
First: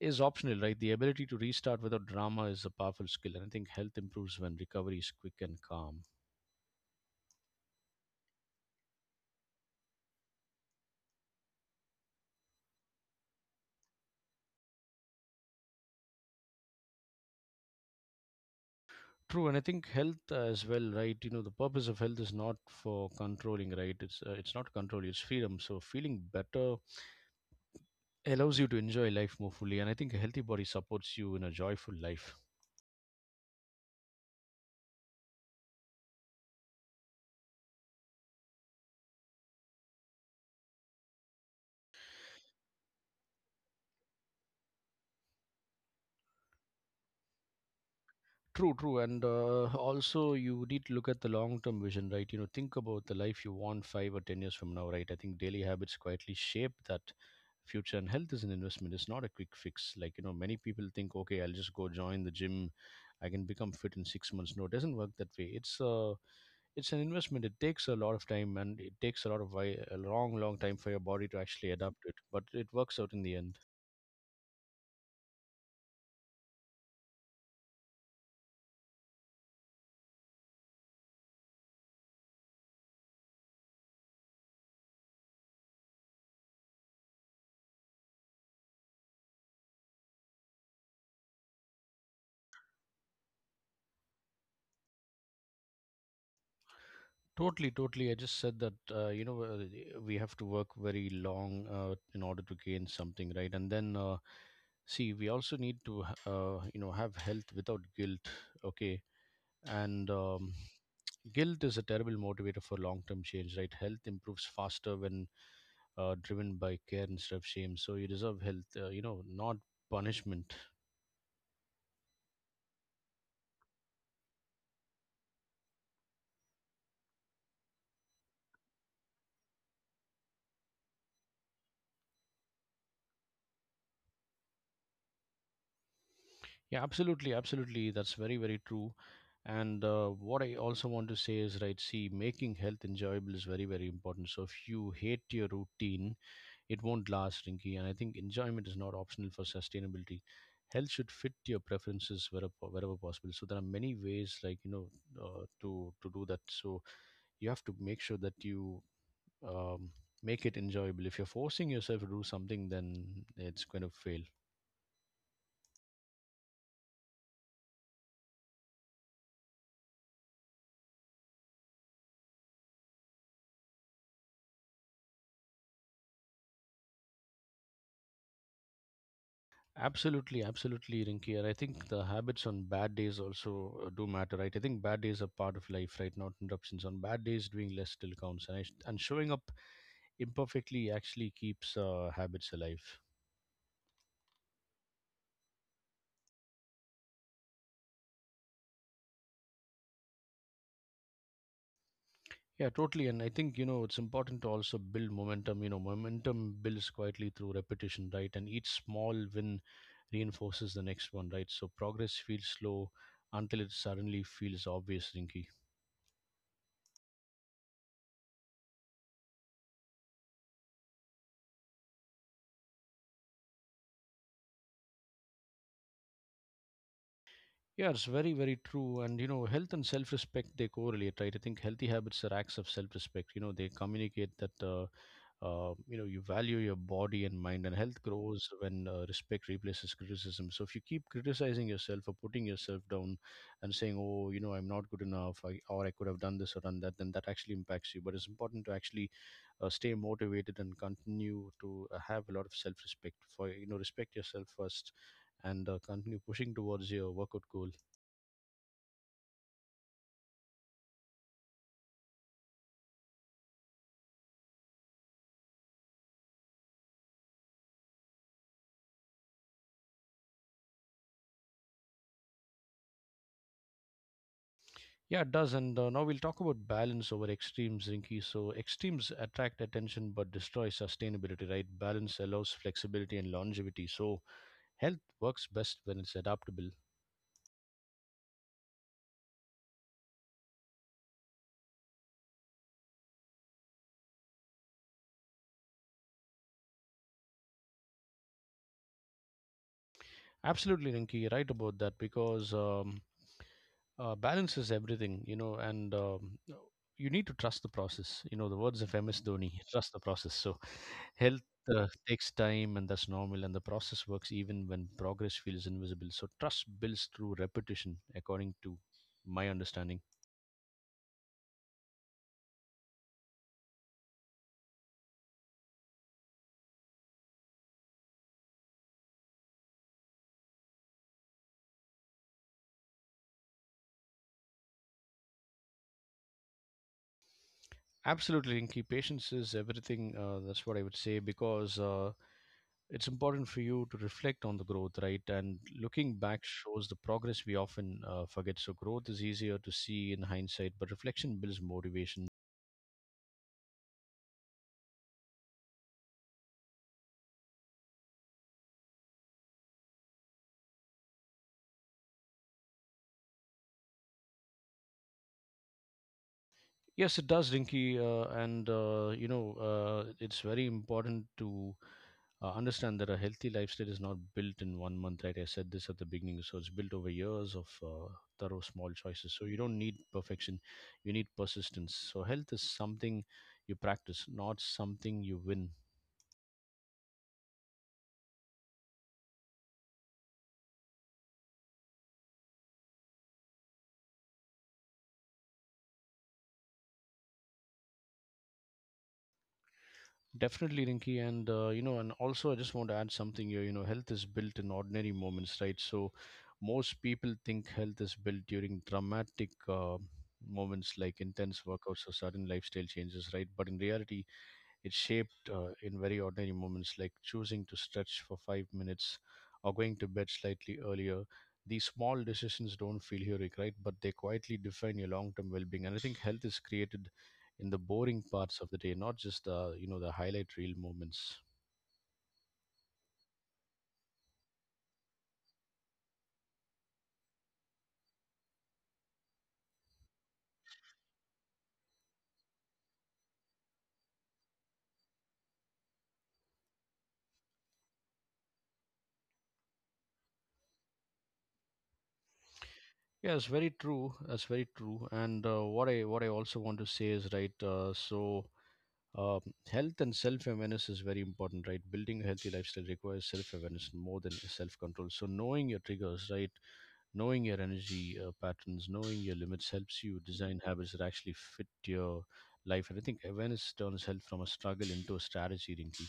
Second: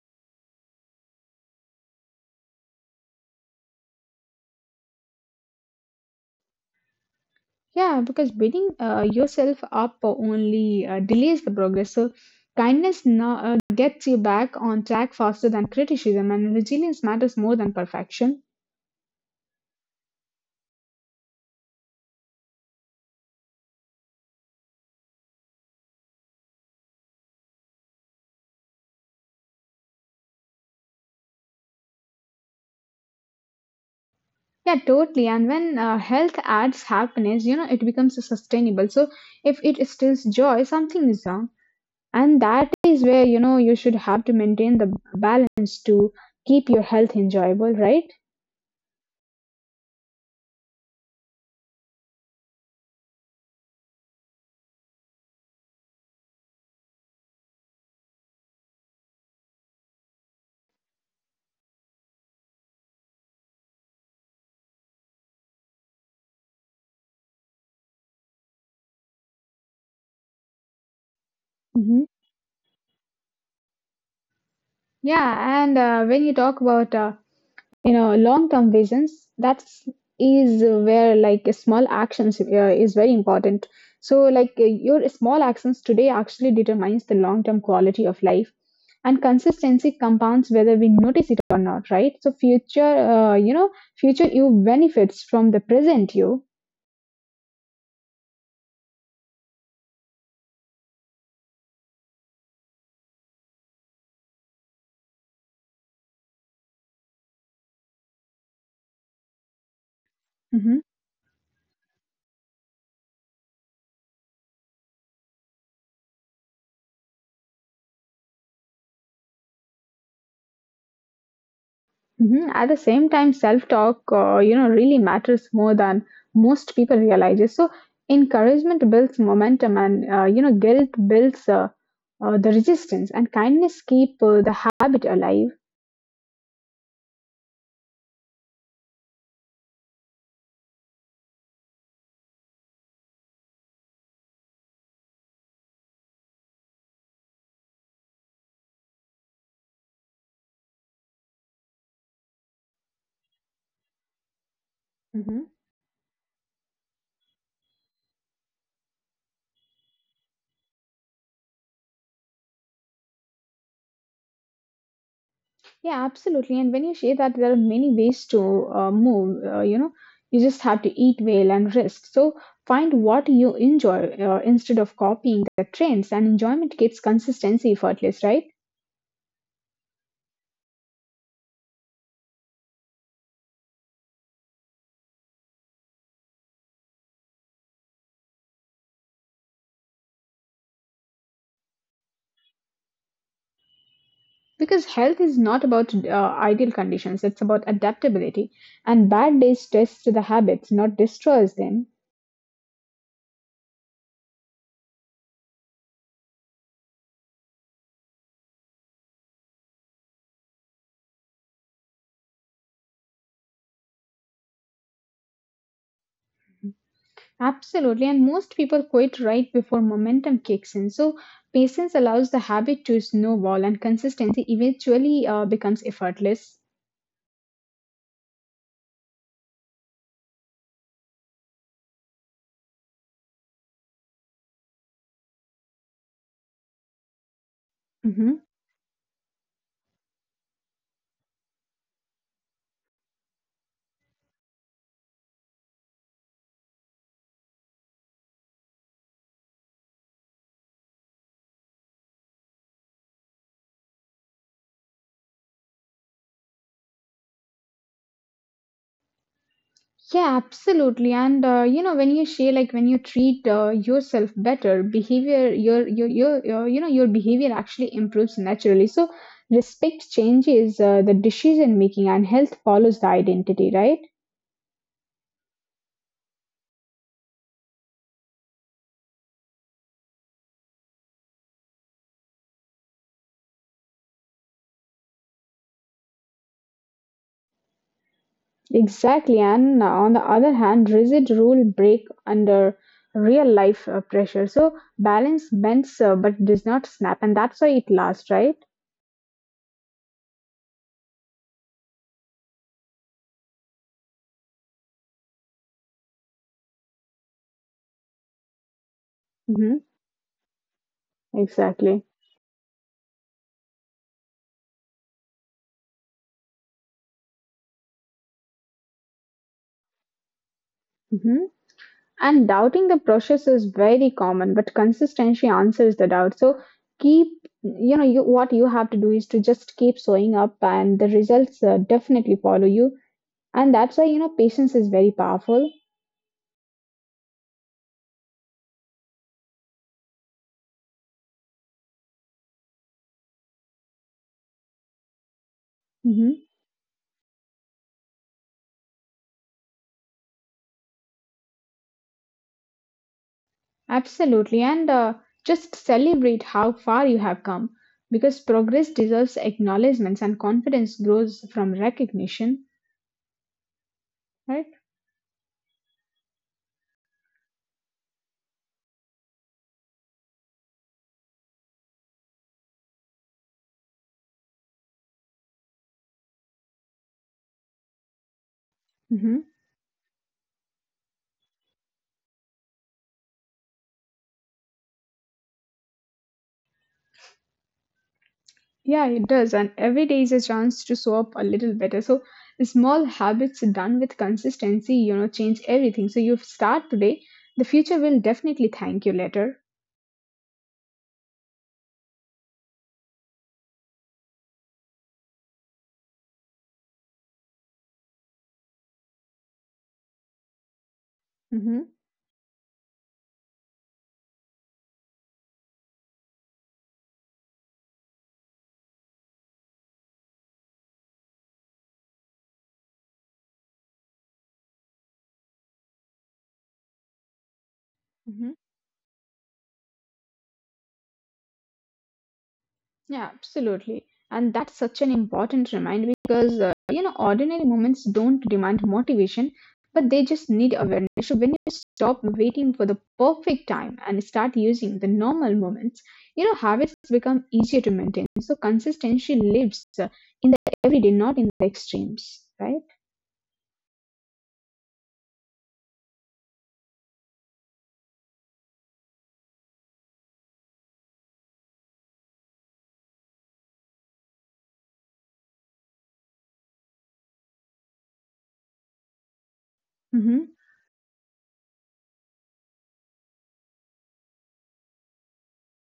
is optional, right? The ability to restart without drama is a powerful skill, and I think health improves when recovery is quick and calm. Yeah, because beating yourself up only delays the progress. So kindness now gets you back on track faster than criticism, and resilience matters more than perfection. True, and I think health as well, right? You know, the purpose of health is not for controlling, right? It's not control, it's freedom. So feeling better allows you to enjoy life more fully, and I think a healthy body supports you in a joyful life. Yeah, totally. And when health adds happiness, you know, it becomes sustainable. So if it instills joy, something is wrong, and that is where you know you should have to maintain the balance to keep your health enjoyable, right? True, true. And also, you need to look at the long term vision, right? You know, think about the life you want 5 or 10 years from now, right? I think daily habits quietly shape that future, and health is an investment. It's not a quick fix, like, you know, many people think, okay, I'll just go join the gym, I can become fit in 6 months. No, it doesn't work that way. It's an investment. It takes a lot of time, and it takes a lot of a long, long time for your body to actually adapt Mhm. to it, but it works out in the end. Yeah, and when you talk about long-term visions, that's is where like small actions is very important. So like your small actions today actually determines the long-term quality of life, and consistency compounds whether we notice it or not, right? So Future you benefits from the present you. Totally, totally. I just said that you know, we have to work very long in order to gain something, right? And then see, we also need to you know, have health without guilt, okay? And hmm guilt is a terrible motivator for long-term change, right? Health improves faster when driven by care instead of shame. So you deserve health, you know, not punishment. At the same time, self-talk really matters more than most people realize. So encouragement builds momentum, and guilt builds the resistance, and kindness keep the habit alive. Yeah, absolutely, absolutely. That's very, very true. And what I also want to say is, right, see, making health enjoyable is very, very important. So if you hate your routine, it won't last, Rinky. And I think enjoyment is not optional for sustainability. Health should fit your preferences wherever, wherever possible. So there are many ways, like, you know, to do that. So you have to make sure that you um, make it enjoyable. If you're forcing yourself to do something, then it's going to fail. Yeah, absolutely. And when you say that there are many ways to move, you just have to eat well and rest. So find what you enjoy instead of copying the trends, and enjoyment gets consistency effortless, right? Absolutely, absolutely, Rinki. And I think the habits on bad days also do matter, right? I think bad days are part of life, right? Not interruptions. On bad days, doing less still counts, and showing up imperfectly actually keeps habits alive. Because health is not about ideal conditions, it's about adaptability. And bad days test the habits, not destroys them. Yeah, totally. And I think, you know, it's important to also build momentum. You know, momentum builds quietly through repetition, right? And each small win reinforces the next one, right? So progress feels slow until it suddenly feels obvious, Rinki. Absolutely, and most people quit right before momentum kicks in. So, patience allows the habit to snowball, and consistency eventually becomes effortless. Yeah, it's very, very true. And, you know, health and self respect, they correlate, right? I think healthy habits are acts of self respect. You know, they communicate that, you know, you value your body and mind, and health hmm grows when respect replaces criticism. So if you keep criticizing yourself or putting yourself down and saying, oh, you know, I'm not good enough, or I could have done this or done that, then that actually impacts you. But it's important to actually stay motivated and continue to have a lot of self respect for, you know, respect yourself first and continue pushing towards your workout goal. Yeah, absolutely. And when you share, like when you treat yourself better, behavior, your you know your behavior actually improves naturally. So, respect changes the decision making, and health follows the identity, right? Yeah, it does. And now we'll talk about balance over extremes, Rinky. So, extremes attract attention but destroy sustainability, right? Balance allows flexibility and longevity. So, health works best when it's adaptable. Exactly, and on the other hand, rigid rule break under real life pressure. So balance bends but does not snap, and that's why it lasts, right? Absolutely, Rinky. You're right about that because balance is everything, you know, and you need to trust the process. You know, the words of MS Dhoni, *laughs* hmm trust the process. So, health Exactly. takes time, and that's normal. And the process works even when progress feels invisible. So, trust builds through repetition, according to my understanding. hmm And doubting the process is very common, but consistency answers the doubt. So keep, you what you have to do is to just keep showing up, and the results definitely follow you. And that's why you know patience is very powerful. Absolutely, Rinki. Patience is everything. That's what I would say because it's important for you to reflect on the growth, right? And looking back Mm-hmm. shows the progress we often forget. So growth is easier to see in hindsight, but reflection builds motivation. Absolutely, and just celebrate how far you have come because progress deserves acknowledgments and confidence grows from recognition, right? Yes, it does, Rinky, and you know, it's very important to understand that a healthy lifestyle is not built in 1 month, right? I said this at the beginning, so it's built over years of thorough small choices. hmm So you don't need perfection, you need persistence. So health is something you practice, not something you win. Yeah, it does, and every day is a chance to show up a little better. So, small habits done with consistency, you know, change everything. So, you start today, the future will definitely thank you later. Definitely, Rinky, and you know, and also I just want to add something here. You know, health is built in ordinary moments, right? So, most people think health is built during dramatic moments like intense hmm workouts or sudden lifestyle changes, right? But in reality, it's shaped in very ordinary moments like choosing to stretch for 5 minutes or going to bed slightly earlier. These small decisions don't feel heroic, right? But they quietly define your long-term well-being. And I think health is created in the boring hmm parts of the day, not just the, you know, the highlight reel moments. Yeah, absolutely. And that's such an important reminder because, ordinary moments don't demand motivation, but they just need awareness. So when you stop waiting for the perfect time and start using the normal moments, you know, habits become easier to maintain. So consistency lives in the everyday, not in the extremes, right? Yeah, it's very true. That's very true. And what I also want to say is right. Um, health and self awareness is very important, right? Building a healthy lifestyle requires self awareness more than self control. So knowing your triggers, right? Knowing your energy patterns, knowing your limits helps you design hmm habits that actually fit your life. And I think awareness turns health from a struggle into a strategy, Rinky.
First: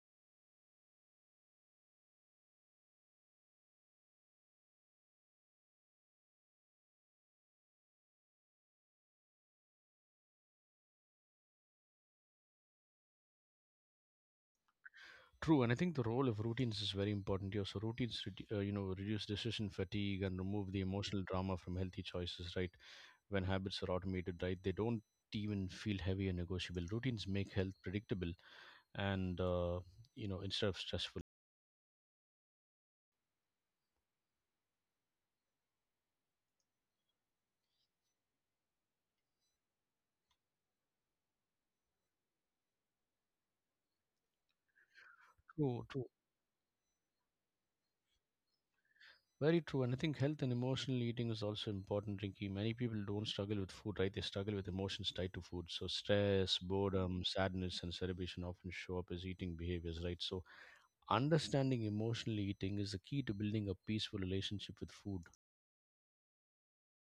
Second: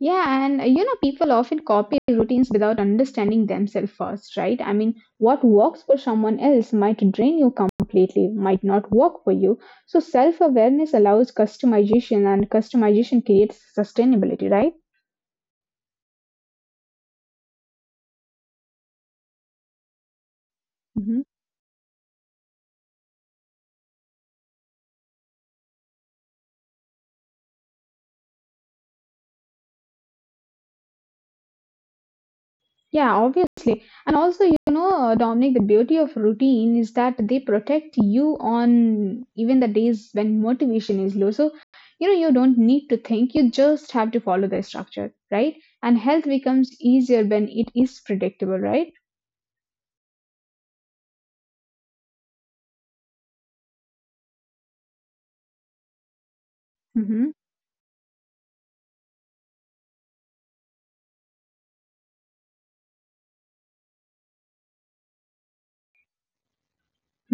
Yeah, and people often copy routines without understanding themselves first, right? I mean, what works for someone else might drain you completely, might not work for you. So, self awareness allows customization, and customization creates sustainability, right? True, and I think the role of routines is very important here. So routines, you know, reduce decision fatigue and remove the emotional Mhm. drama from healthy choices. Right, when habits are automated, right, they don't even feel heavy and negotiable. Routines make health predictable and you know, instead of stressful. Yeah, obviously. And also, you know, Dominic, the beauty of routine is that they protect you on even the days when motivation is low. So, you know, you don't need to think, you just have to follow the structure, right? True, And true. health becomes easier when it is predictable, right? Very true. And I think health and emotional eating is also important, Rinky. Many people don't struggle with food, right? They struggle with emotions tied to food. So stress, Mm-hmm. boredom, sadness, and celebration often show up as eating behaviors, right? So understanding emotional eating is the key to building a peaceful relationship with food.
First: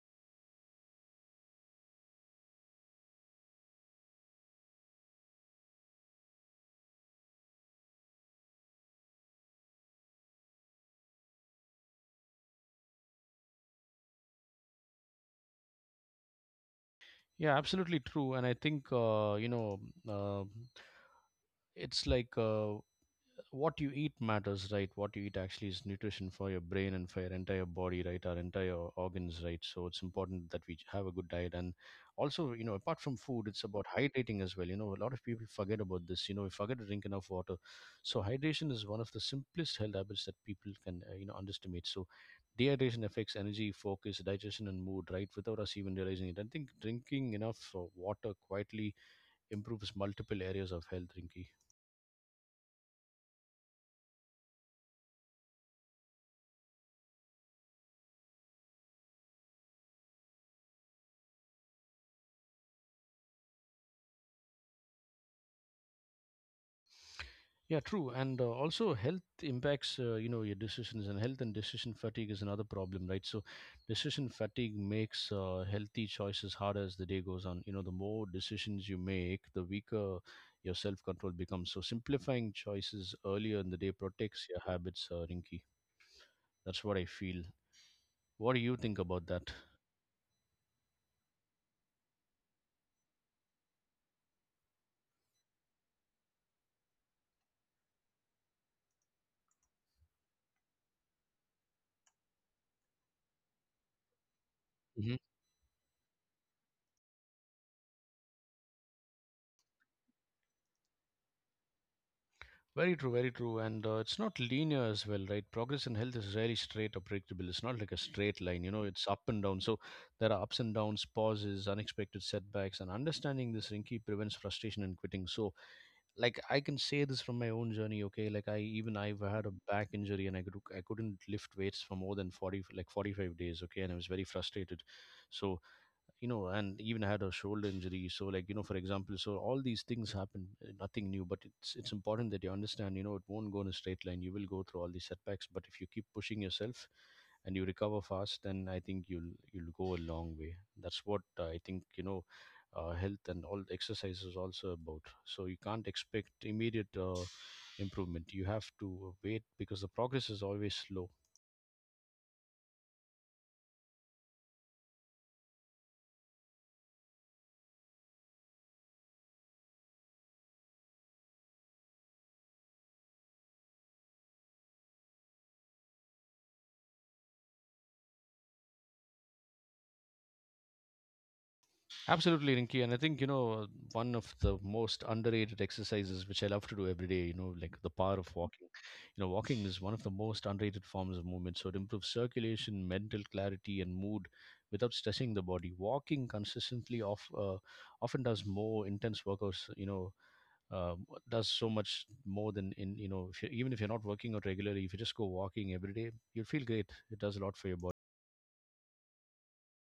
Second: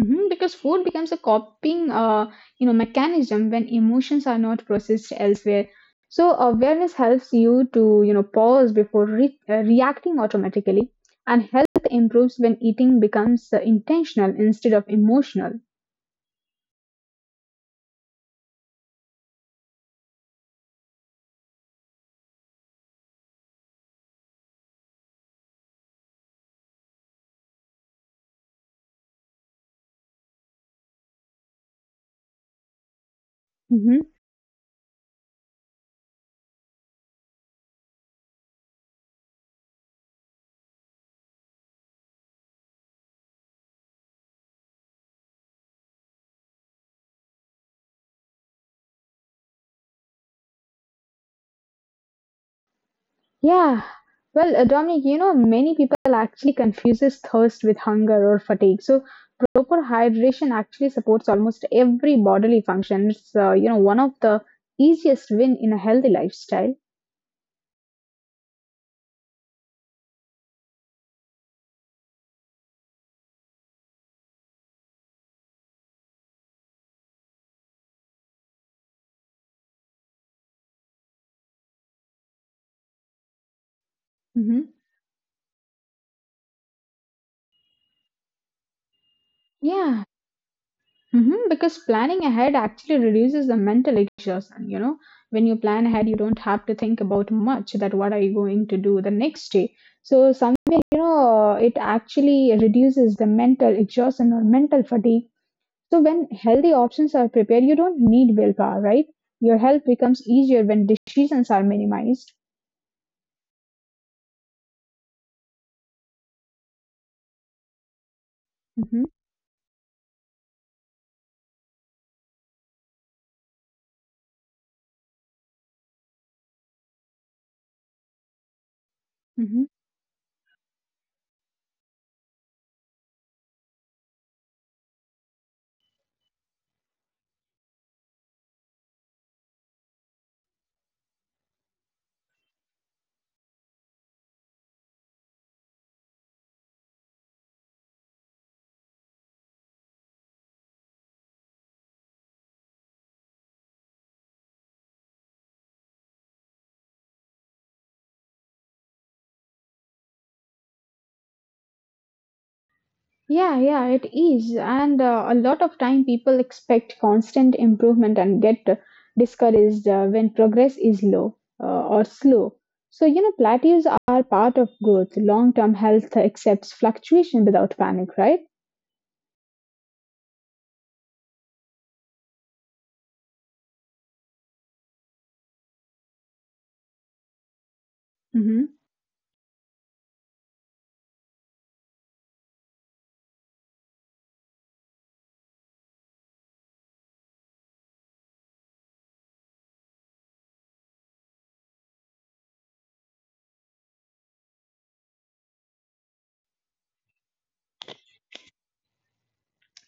Mhm, because food becomes a coping mechanism when emotions are not processed elsewhere. So awareness helps you to, you know, pause before reacting automatically, and health improves when eating becomes intentional instead of emotional. Yeah, absolutely true. And I think, you know, uh, it's like what you eat matters, right? What you eat actually is nutrition for your brain and for your entire body, right? Our entire organs, right? So it's important that we have a good diet. And also, you know, apart from food, it's about Mm-hmm. hydrating as well. You know, a lot of people forget about this. You know, we forget to drink enough water. So hydration is one of the simplest health habits that people can, you know, underestimate. So dehydration affects energy, focus, digestion, and mood, right? Without us even realizing it. I think drinking enough water quietly improves multiple areas of health, Rinky. Yeah. Well, Dominic, you know, many people actually confuses thirst with hunger or fatigue. So proper hydration actually supports almost every bodily function. It's, one of the easiest win in a healthy lifestyle. Yeah, true. And also, health impacts, you know, your decisions, and health and decision fatigue is another problem, right? So, decision fatigue makes healthy choices harder as the day goes on. You know, the more decisions you make, the weaker your self control becomes. So, simplifying choices earlier in the day protects your hmm habits, Rinky. That's what I feel. What do you think about that? Yeah, because planning ahead actually reduces the mental exhaustion. You know, when you plan ahead, you don't have to think about much that what are you going to do the next day. So somewhere, you know, it actually reduces the mental exhaustion or mental fatigue. So when healthy options are prepared, you don't need willpower, right? Your health becomes easier when decisions are minimized. Very true, very true. And it's not linear as well, right? Progress in health is rarely straight or predictable. It's not like a straight line, you know, hmm it's up and down. So there are ups and downs, pauses, unexpected setbacks. And understanding this, Rinky, prevents frustration and quitting. So, like, I can say this from my own journey, okay? Like, I've had a hmm back injury and I couldn't lift weights for more than 40, like 45 days, okay? And I was very frustrated. So, you know, and even had a shoulder injury, so, like, you know, for example, so all these things happen, nothing new, but it's important that you understand, you know, it won't go in a straight line. You will go through all these setbacks, but if you keep pushing yourself and you recover fast, then I think you'll go a long way. That's what I think, you know, health and all exercise is also about. So you can't expect immediate improvement. You have to wait because the progress is always slow. Yeah, yeah, it is. And a lot of time people expect constant improvement and get discouraged when progress is low or slow. So, you know, plateaus are part of growth. Long term health accepts fluctuation without panic, right? Absolutely, Rinky. And I think, you know, one of the most underrated exercises which I love to do every day, you know, like the power of walking. hmm You know, walking is one of the most underrated forms of movement. So it improves circulation, mental clarity, and mood without stressing the body. Walking consistently often does more intense workouts, you know, uh, does so much more than in, you know, if you, even if you're not working out regularly, if you just go walking every day, you'll feel great. It does a lot for your body.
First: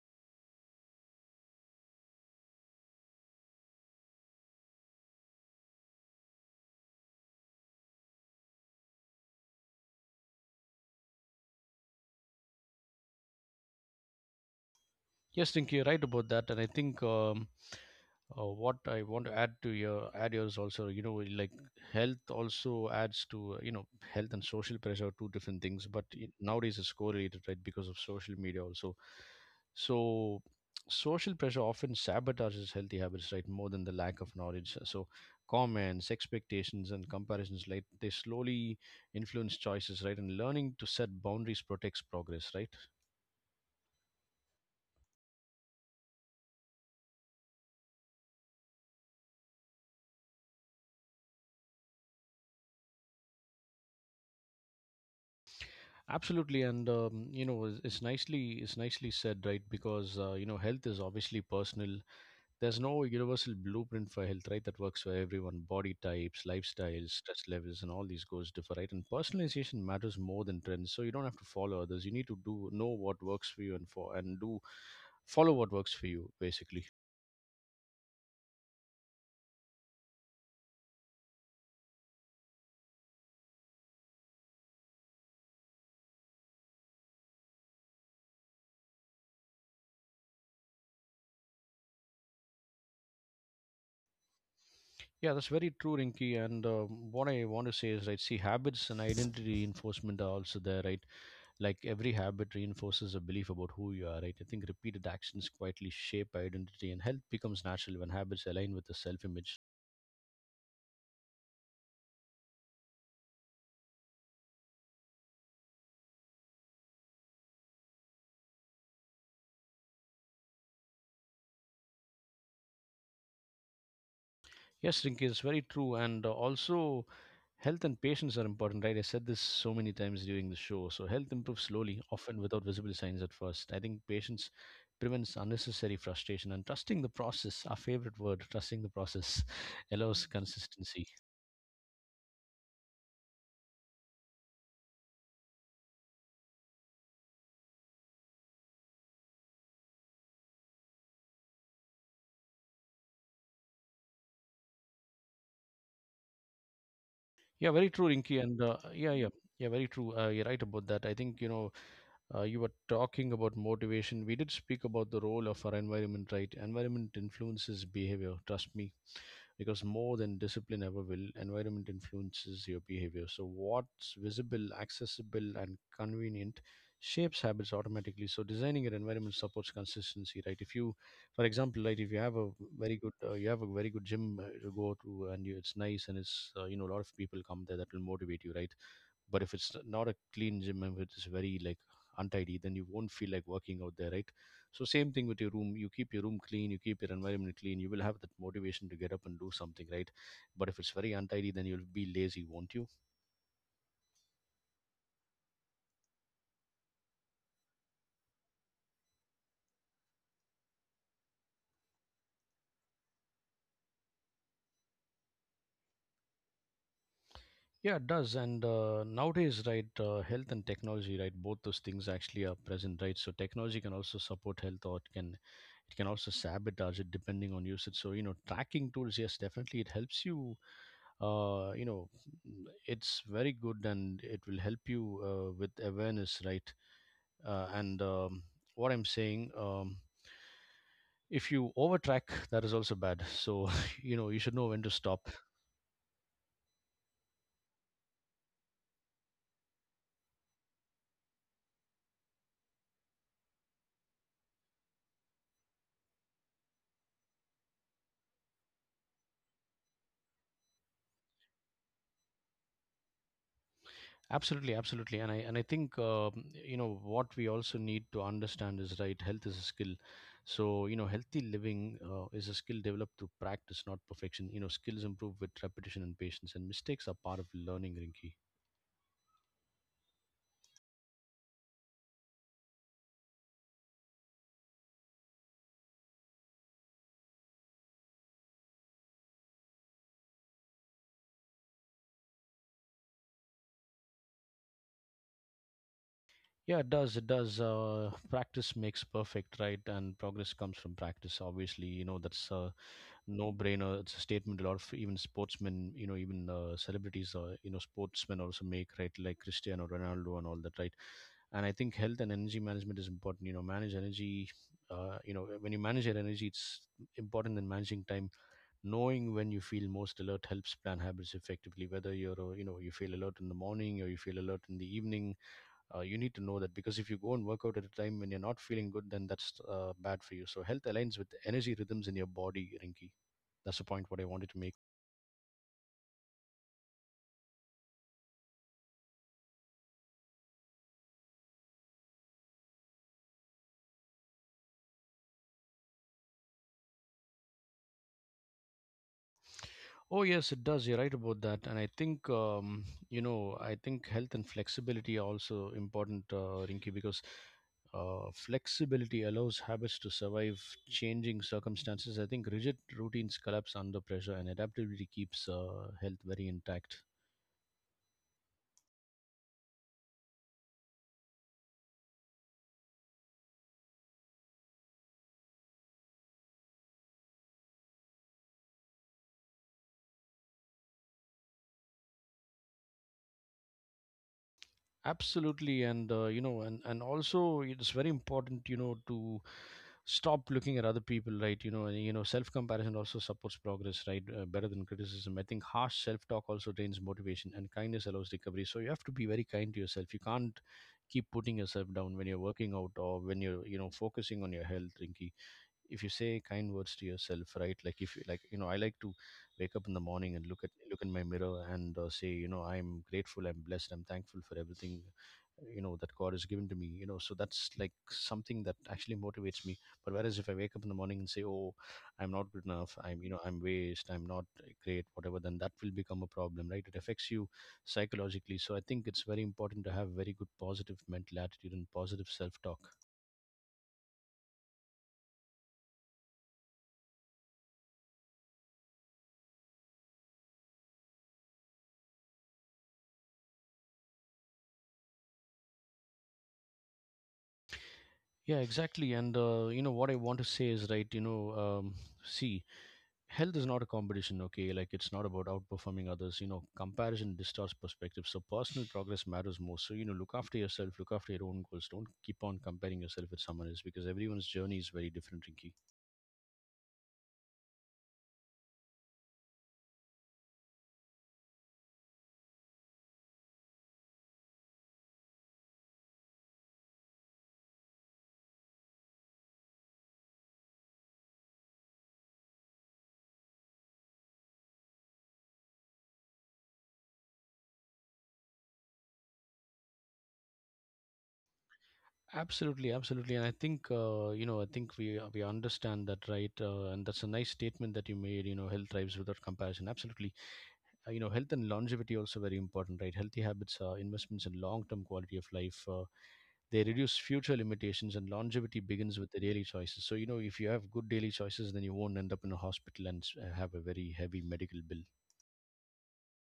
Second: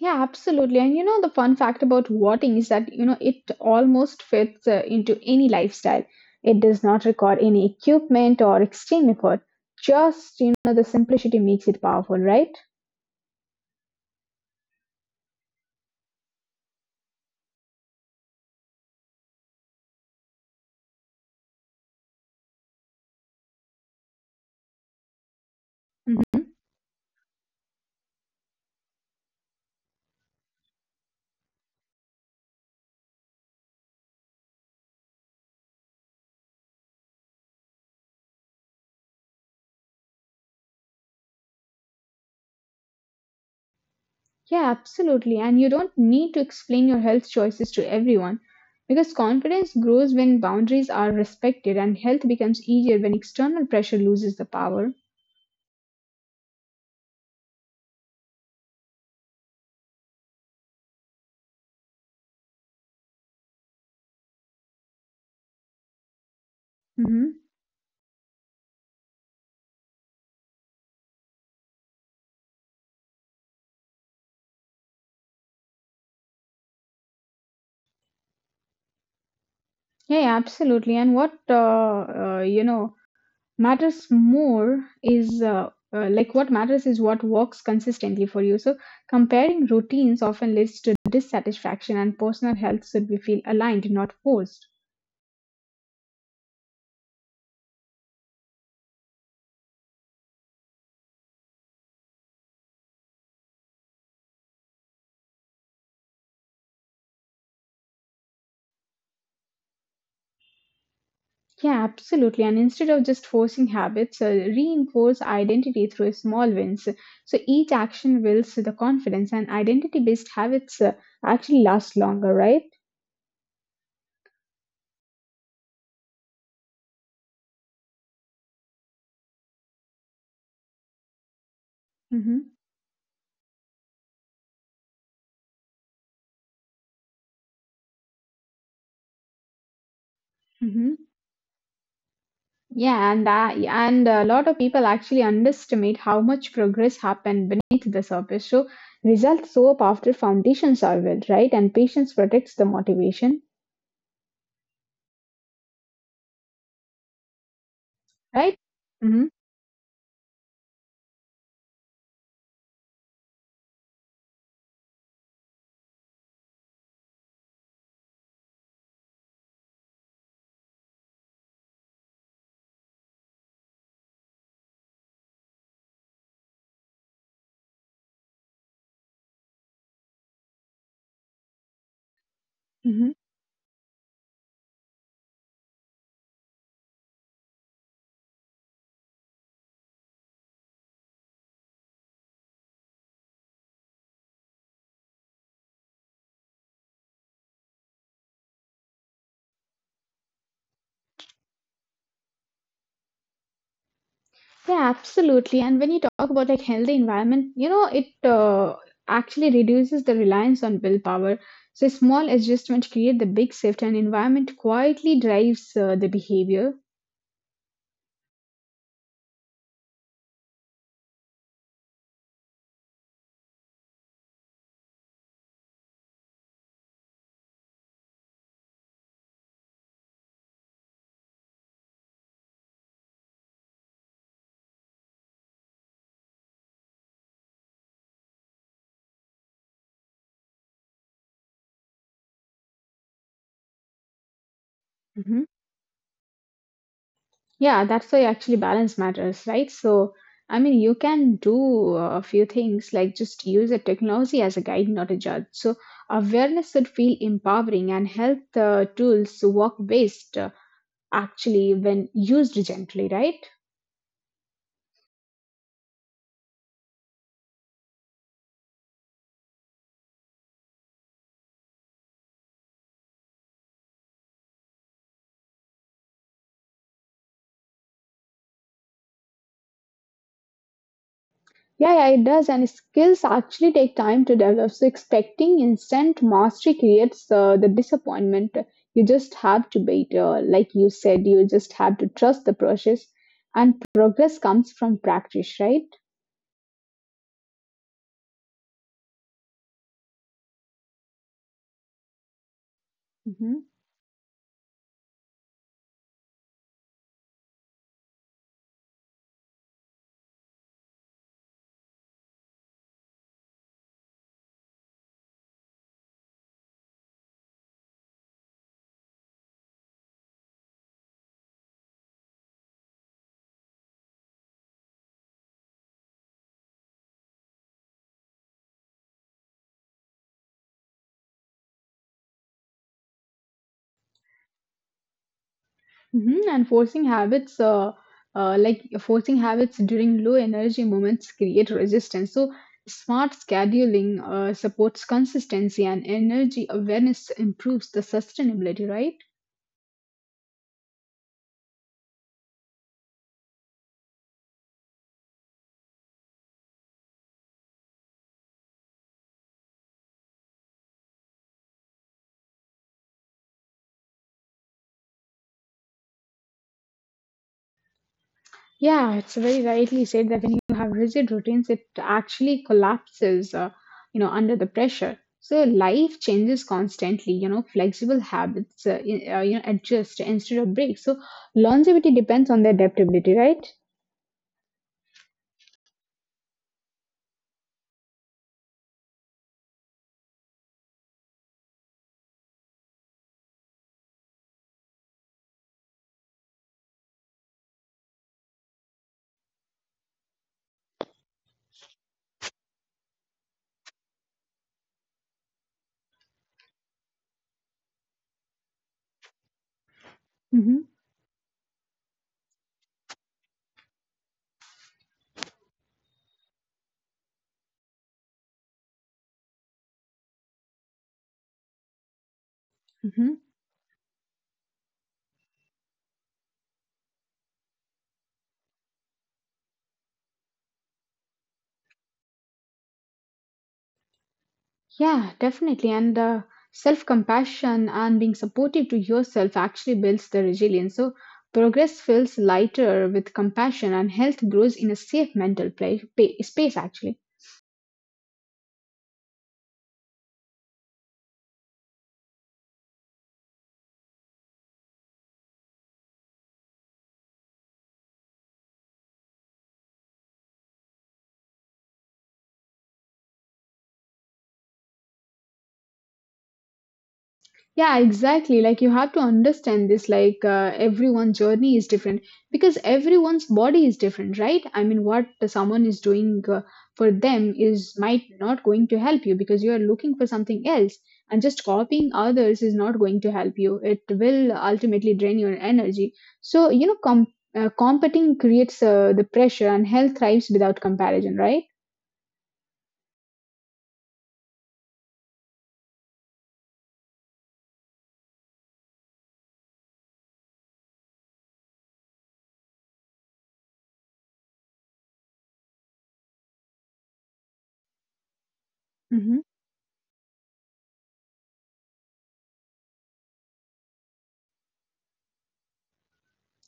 Yeah, absolutely. And you know, the fun fact about voting is that, you know, it almost fits into any lifestyle. It does not require any equipment or extreme effort. Just, you know, the simplicity makes it powerful, right? Yes, Rinki, you're right about that, and I think what I want to add to your add yours also, you know, like health also adds to you know, health and social pressure are two different things, but nowadays it's correlated, right, because of social media also. So social pressure often sabotages healthy habits, right, more than the lack of knowledge. So comments, expectations, and comparisons, like they slowly influence choices, right, and learning to set boundaries protects progress, right. Yeah, absolutely. And you don't need to explain your health choices to everyone because confidence grows when boundaries are respected and health becomes easier when external pressure loses the power. Absolutely, and you know, it's nicely said, right? Because you know, health is obviously personal. There's no universal blueprint for health, right? That works for everyone. Body types, lifestyles, hmm stress levels, and all these goes differ, right? And personalization matters more than trends. So you don't have to follow others. You need to do know what works for you, and for and do follow what works for you, basically. Yeah, yeah, absolutely. And what matters more is what matters is what works consistently for you. So comparing routines often leads to dissatisfaction, and personal health should be feel aligned, not forced. Yeah, that's very true, Rinky. And what I want to say is, right, see, habits and identity reinforcement are also there, right? Like every habit reinforces a belief about who you are, right? I think repeated actions quietly shape identity, and health becomes natural when habits align with the self image. Yeah, absolutely. And instead of just forcing habits, reinforce identity through small wins. So each action builds the confidence, and identity based habits actually last longer, right? Yes, Rinki, it's very true, and also, health and patience are important, right? I said this so many times during the show. So health improves slowly, often Mm-hmm. without visible signs at first. I think patience prevents unnecessary frustration, and trusting the process, our favorite word, trusting the process *laughs* allows Mm-hmm. consistency. Yeah, and a lot of people actually underestimate how much progress happened beneath the surface. So results show up after foundations are built, right? And patience protects the motivation, Yeah, very true, Rinki, right? and yeah Mm-hmm. yeah yeah very true. You're right about that. I think, you know, you were talking about motivation. We did speak about the role of our environment, right? Environment influences behavior, trust me, because more than discipline ever will, environment influences your behavior. So what's visible, accessible, and convenient shapes habits automatically. So designing your environment supports consistency, right? If you, for example, right, if you have a very Mm-hmm. good, you have a very good gym to go to, and you, it's nice, and it's, you know, a lot of people come there, that will motivate you, right? But if it's not a clean gym and it's very like untidy, then you won't feel like working out there, right? So same thing with your room. You keep your room clean, you keep your environment clean. You will have that motivation to get up and do something, right? But if it's very untidy, then you'll be lazy, won't you? Yeah, absolutely. And when you talk about like healthy environment, you know, it actually reduces the reliance on willpower. So small adjustments create the big shift, and environment quietly drives the behavior. Yeah, it does. And nowadays, right, health and technology, right, both those things actually are present, right? So technology can also support health, or it can also sabotage it depending on usage. So, you know, tracking tools, yes, definitely, it helps you, uh, you know it's very good, and it will help you with awareness, right? And What I'm saying, if you overtrack, that is also bad. So *laughs* you know, you should know when to hmm stop. Yeah, that's why actually balance matters, right? So, I mean, you can do a few things like just use the technology as a guide, not a judge. So awareness should feel empowering, and health tools work best actually when used gently, right? Absolutely, absolutely. And I think, you know, what we also need to understand is, right, health is a skill. So, you know, healthy living is a skill developed through practice, not perfection. You know, skills improve with repetition and patience, and mistakes are part of learning, Rinki. Yeah, yeah, it does. And skills actually take time to develop. So expecting instant mastery creates the disappointment. You just have to wait. Like you said, you just have to trust the process. And progress comes from practice, right? Yeah, it does. It does. Practice makes perfect, right? And progress comes from practice. Obviously, you know, that's a Mhm. no-brainer. It's a statement a lot of even sportsmen, you know, even celebrities, you know, sportsmen also make, right? Like Cristiano Ronaldo and all that, right? And I think health and energy management is important. You know, manage energy. You know, when you manage your energy, it's important than managing time. Knowing when you feel most alert helps plan habits effectively. Whether you're, you know, you feel alert in the morning or you feel alert in the evening, you need to know that, because if you go and work out at a time when you're not feeling good, then that's bad for you. So health aligns with the energy rhythms in your body, Rinki. That's the point what I wanted to make. Mhm, and forcing habits, like forcing habits during low energy moments, create resistance. So, smart scheduling supports consistency, and energy awareness improves the sustainability, right? Oh yes, it does. You're right about that. And I think, you know, I think health and flexibility are also important, rinky because flexibility allows habits to survive changing circumstances. I think rigid routines collapse under pressure, and adaptability keeps health very intact. Yeah, it's very rightly said that when you have rigid routines, it actually collapses, under the pressure. So life changes constantly. You know, flexible habits adjust instead of break. So longevity depends on the adaptability, right? Absolutely, and you know, and also it's very important, you know, to stop looking at other people, right? You know, and, you know, self comparison also supports progress, right? Better than criticism. I think harsh self talk also drains motivation, and kindness allows recovery. So you have to be very kind to yourself. You can't keep putting yourself down when you're working out or when you're, you know, focusing on your health, Rinky if you say kind words to yourself, right, like if you like you know, I like to wake up in the morning and look at Mm-hmm. look in my mirror and, say, you know, I'm grateful, I'm blessed, I'm thankful for everything, you know, that God has given to me, you know, so that's like something that actually motivates me. But whereas if I wake up in the morning and say, oh, I'm not good enough, I'm, Mm-hmm. you know, I'm waste, I'm not great, whatever, then that will become a problem, right? It affects you psychologically. So I think it's very important to have very good positive mental attitude and positive self talk. Yeah, definitely. And self compassion and being supportive to yourself actually builds the resilience. So, progress feels lighter with compassion, and health grows in a safe mental space, actually. Yeah, exactly. And you know, what I want to say is, right. You know, see, health is not a competition. Okay, like it's not about outperforming others. You know, comparison distorts perspective. So personal progress matters more. So, you know, look after yourself. Look after your own goals. Don't keep on comparing yourself with someone else, because everyone's journey is very different, Rinky. Yeah, exactly. Like you have to understand this. Everyone's journey is different because everyone's body is different, right? I mean, what someone is doing for them is might not going to help you because you are looking for something else, and just copying others is not going to help you. It will ultimately drain your energy. So you know, competing creates the pressure, and health thrives without comparison, right? Absolutely, absolutely. And I think, you know, I think we understand that, right? And that's a nice statement that you made. You know, health thrives without comparison. Absolutely. You know, health and longevity also very important, right? Healthy habits are investments in long term quality of life. They reduce future limitations, and longevity begins with hmm the daily choices. So, you know, if you have good daily choices, then you won't end up in a hospital and have a very heavy medical bill.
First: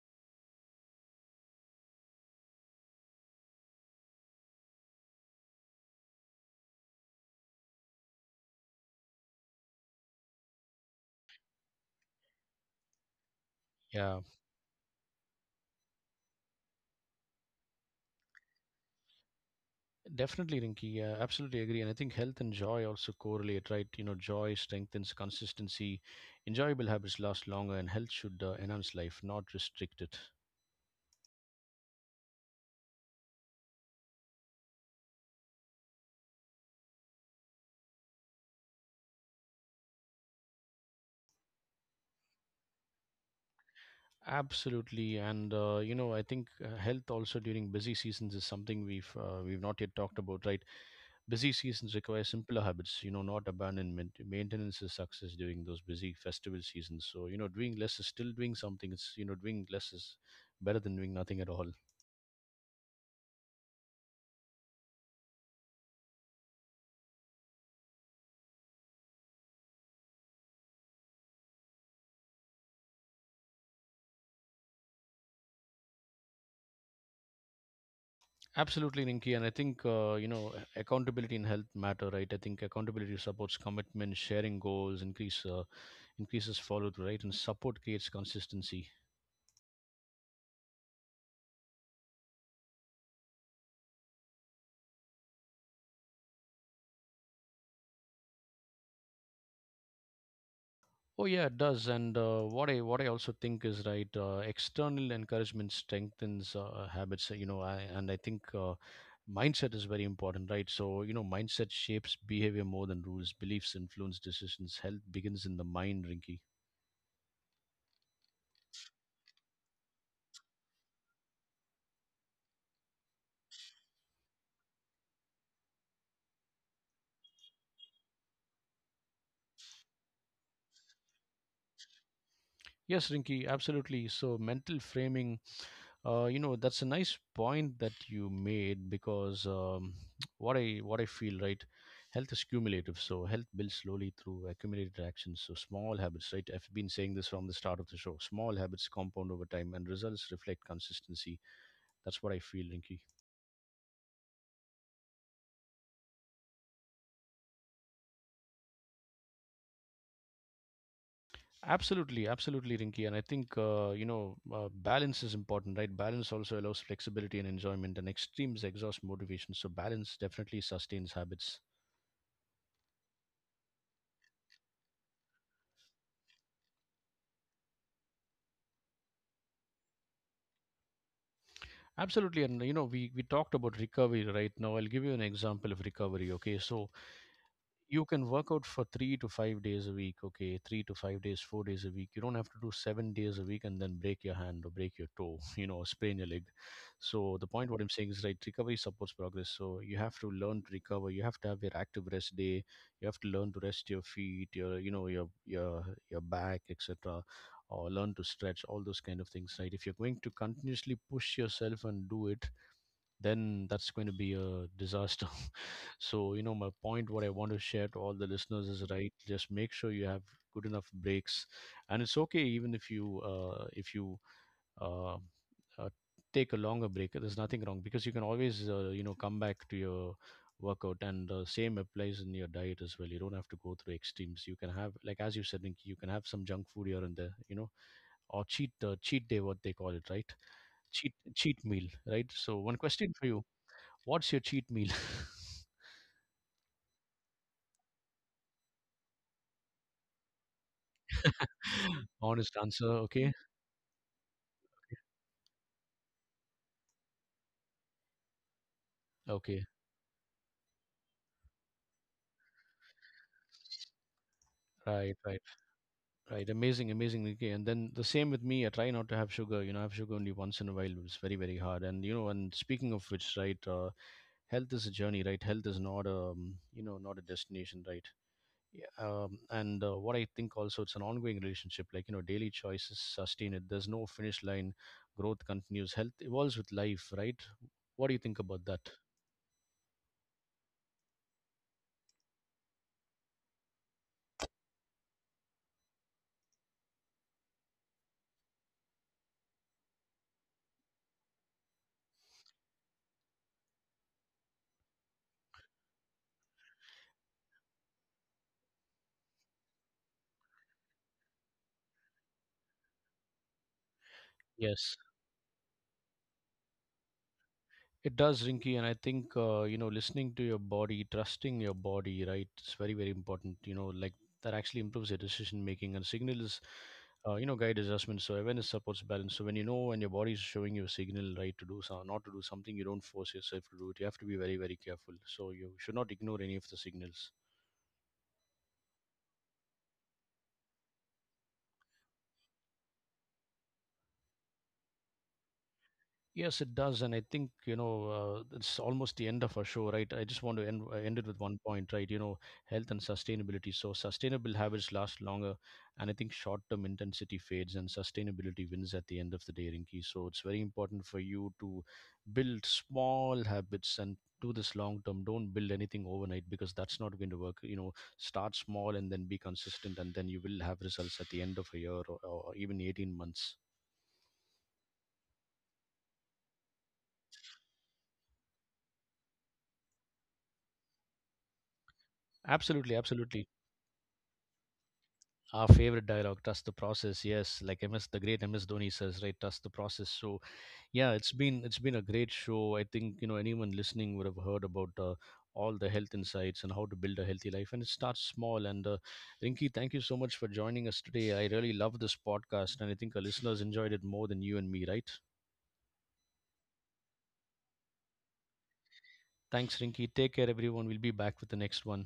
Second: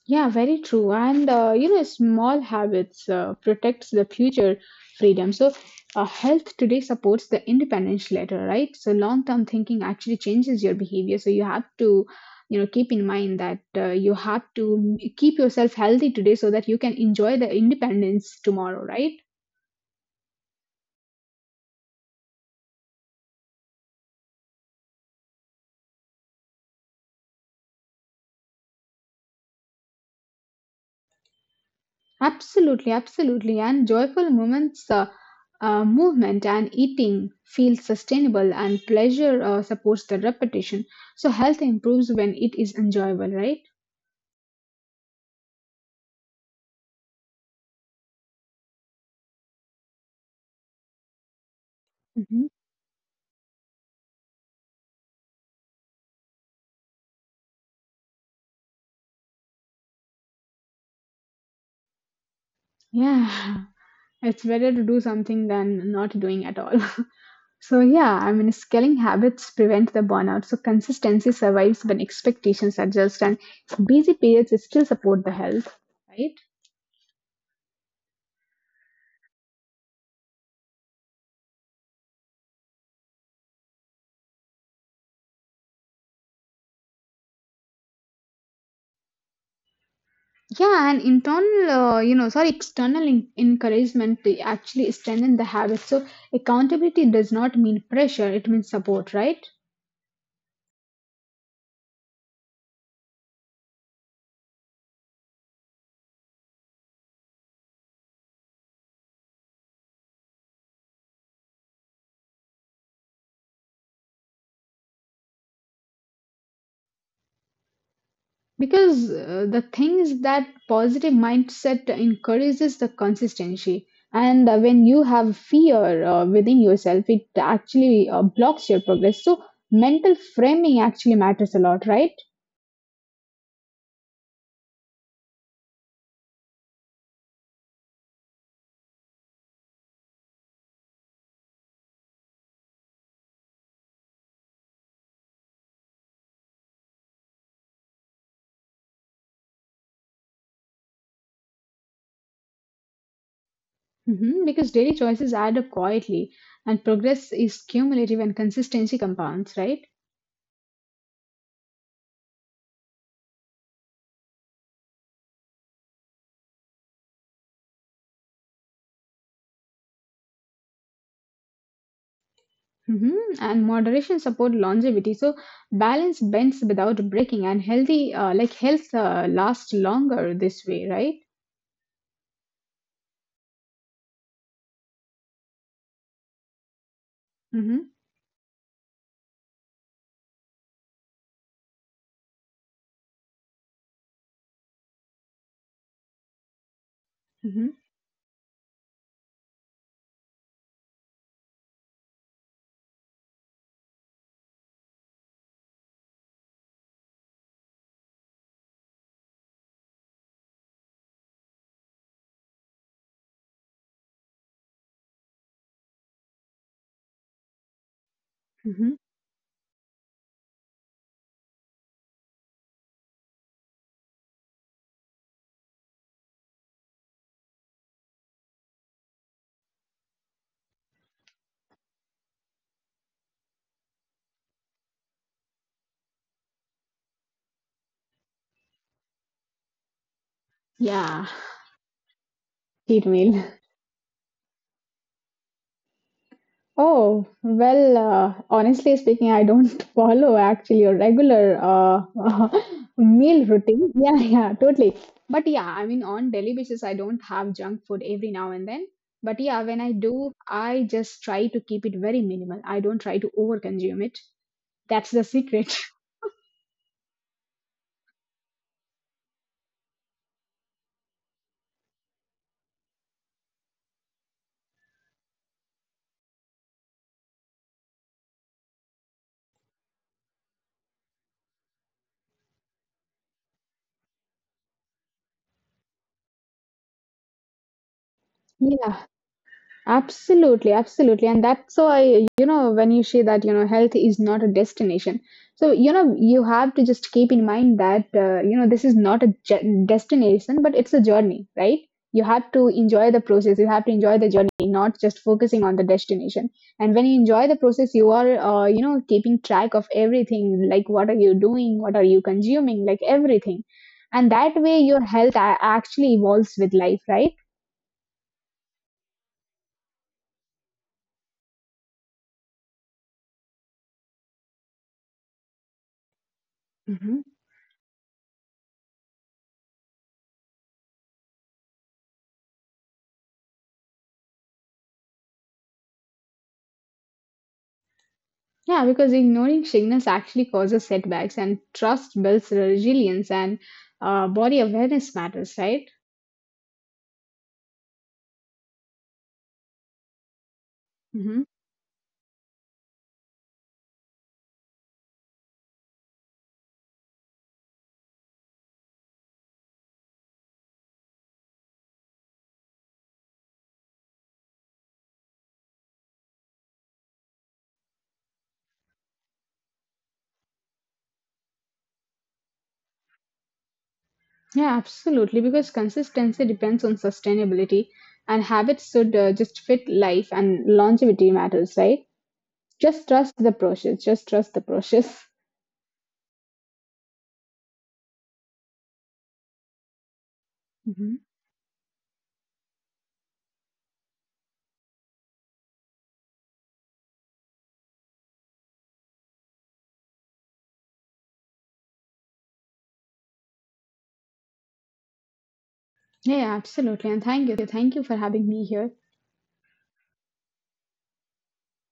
Yeah, very true. And small habits protects the future freedom. So, health today supports the independence later, right? So, long-term thinking actually changes your behavior. So, you have to, you know, keep in mind that you Yeah, have to keep yourself healthy today so that you can enjoy the independence tomorrow, right? definitely, Rinki. Yeah, absolutely agree. And I think health and joy also correlate, right? You know, joy strengthens consistency. Enjoyable habits last longer, and health should enhance life, not restrict it. Absolutely, absolutely. And joyful moments, movement and eating feels sustainable, and pleasure supports the repetition. So health improves when it is enjoyable, right? Absolutely, and you know, I think health also during busy seasons is something we've not yet talked about, right? Busy seasons require hmm simpler habits, you know, not abandonment. Maintenance is success during those busy festival seasons. So, you know, doing less is still doing something. It's, you know, doing less is better than doing nothing at all. Yeah, *laughs* it's better to do something than not doing at all. *laughs* So yeah, I mean, scaling habits prevent the burnout. So consistency survives when expectations adjust, and busy periods still support the health, right? Absolutely, Rinki, and I think you know, accountability in health matter, right? I think accountability supports commitment, sharing goals, increases follow through, right, and support creates consistency. Yeah, and internal, you know, sorry, external encouragement to actually strengthen the habit. So accountability does not mean pressure; it means support, right? Oh yeah, it does. And what I also think is right. External encouragement strengthens habits. You know, I think mindset is very important, right? So, you know, mindset shapes behavior more than rules. Beliefs influence decisions. Health begins in the mind, Rinky. Because the thing is that positive mindset encourages the consistency, and when you have fear within yourself, it actually blocks your progress. So mental framing actually matters a lot, right? Yes, Rinky, absolutely. So mental framing, you know, that's a nice point that you made because, *tsk* what I feel right, health is cumulative. So health builds slowly through accumulated actions. So small habits, right? I've been saying this from the start of the show. Small habits compound over time, and results reflect consistency. That's what I feel, Rinky. Mhm, because daily choices add up quietly, and progress is cumulative and consistency compounds, right? Absolutely, absolutely, Rinky. And I think, balance is important, right? Balance also allows flexibility and enjoyment, and extremes exhaust motivation. So balance definitely sustains habits. hmm And moderation support longevity. So balance bends without breaking, and health, lasts longer this way, right? Absolutely, and you know, we talked about recovery right now. I'll give you an example of recovery. Okay, so Mm-hmm, you can work out for 3 to 5 days a week. Okay, 3 to 5 days, 4 days a week. You don't have to do 7 days a week and then break your hand or break your toe, *laughs* you know, or sprain your leg. So the mm-hmm, point what I'm saying is right. Recovery supports progress. So you have to learn to recover. You have to have your active rest day. You have to learn to rest your feet, your, you know, your your back, etc, or learn to stretch all those kind of things, right? If you're going to continuously push yourself and do it, then that's going to be a disaster. *laughs* So, you know, my point, what I want to share to all the listeners, is mm-hmm. right. Just make sure you have good enough breaks, and it's okay even if you, uh, uh, take a longer break. There's nothing wrong, because you can always, you know, come back to your workout. And same applies in your diet as well. You don't have to go through extremes. You can have, like as you said, Rinki, you can have some junk food here and there, you know, or cheat, cheat day, what they call it, right? Cheat Yeah, cheat meal, right? So one cheat question for meal. you. What's your cheat meal? Oh, well, honestly speaking, I don't *laughs* follow actually a regular *laughs* Honest answer. *laughs* Okay. meal routine. Yeah, yeah, totally. But yeah, I mean, on daily basis, I don't have junk food every now and then. But yeah, Okay. when I do, I just try to keep it very minimal. I don't try to overconsume it. That's Right. the Right. secret. *laughs* Right. Amazing. Amazing. Okay. And then the same with me. I try not to have sugar. You know, I have sugar only once in a while. It's very, very hard. And, you know, and speaking of which, right, health is a journey, right? Health is not a, you know, not a destination, right? Yeah, and what I think also, it's an ongoing relationship. Like, you know, daily choices sustain it. There's no finish line. Growth continues. Health evolves with life, right? What do you think about that? Yeah. Absolutely, absolutely. And that's why, you know, when you say that, you know, health is not a destination. So, you know, you have to just keep in mind that, this is not a destination, but it's a journey, right? You have to enjoy the process. You have to enjoy the journey, not just focusing on the destination. And when you enjoy the process, you are, keeping track of everything, like what are you doing? What are you consuming? Like everything. And that way Yes. your health actually evolves with life, right? It does, Rinky, and I think, you know, listening to your body, trusting your body, right? It's very, very important. You know, like that actually improves your decision making, and signals, you know, guide adjustment. So awareness supports balance. So when you know when your body is showing you a signal, right, to do some, not to do something, you don't force yourself to do it. You have to be very, very careful. So you should not ignore any of the signals. Yeah, because ignoring sickness actually causes setbacks, and trust builds resilience, and body awareness matters, right? Yes, it does, and I think, you know, it's almost the end of our show, right? I just want to end it with hmm one point, right? You know, health and sustainability. So sustainable habits last longer, and I think short-term intensity fades, and sustainability wins at the end of the day, Rinki. So it's very important for you to build small habits and do this long term. Don't build anything overnight, because that's not going to work. You know, start small and then be consistent, and then you will have results at the end of a year, or even 18 months. Yeah, absolutely. Because consistency depends on sustainability, and habits should just fit life, and longevity matters, right? Absolutely, Just trust absolutely. the process. Just trust the process. Our favorite dialogue, trust the process. Yes, like MS, the great MS Dhoni says, right, trust the process. So yeah, hmm it's been a great show. I think, you know, anyone listening would have heard about all the health insights and how to build a healthy life, and it starts small. And Rinki, thank you so much for joining us today. I really love this podcast, and I think our listeners enjoyed it more than you and me, right? Yeah, absolutely. And thank you. Thank you for having me here. Thanks, Rinki. Take care, everyone. We'll be back with the next one.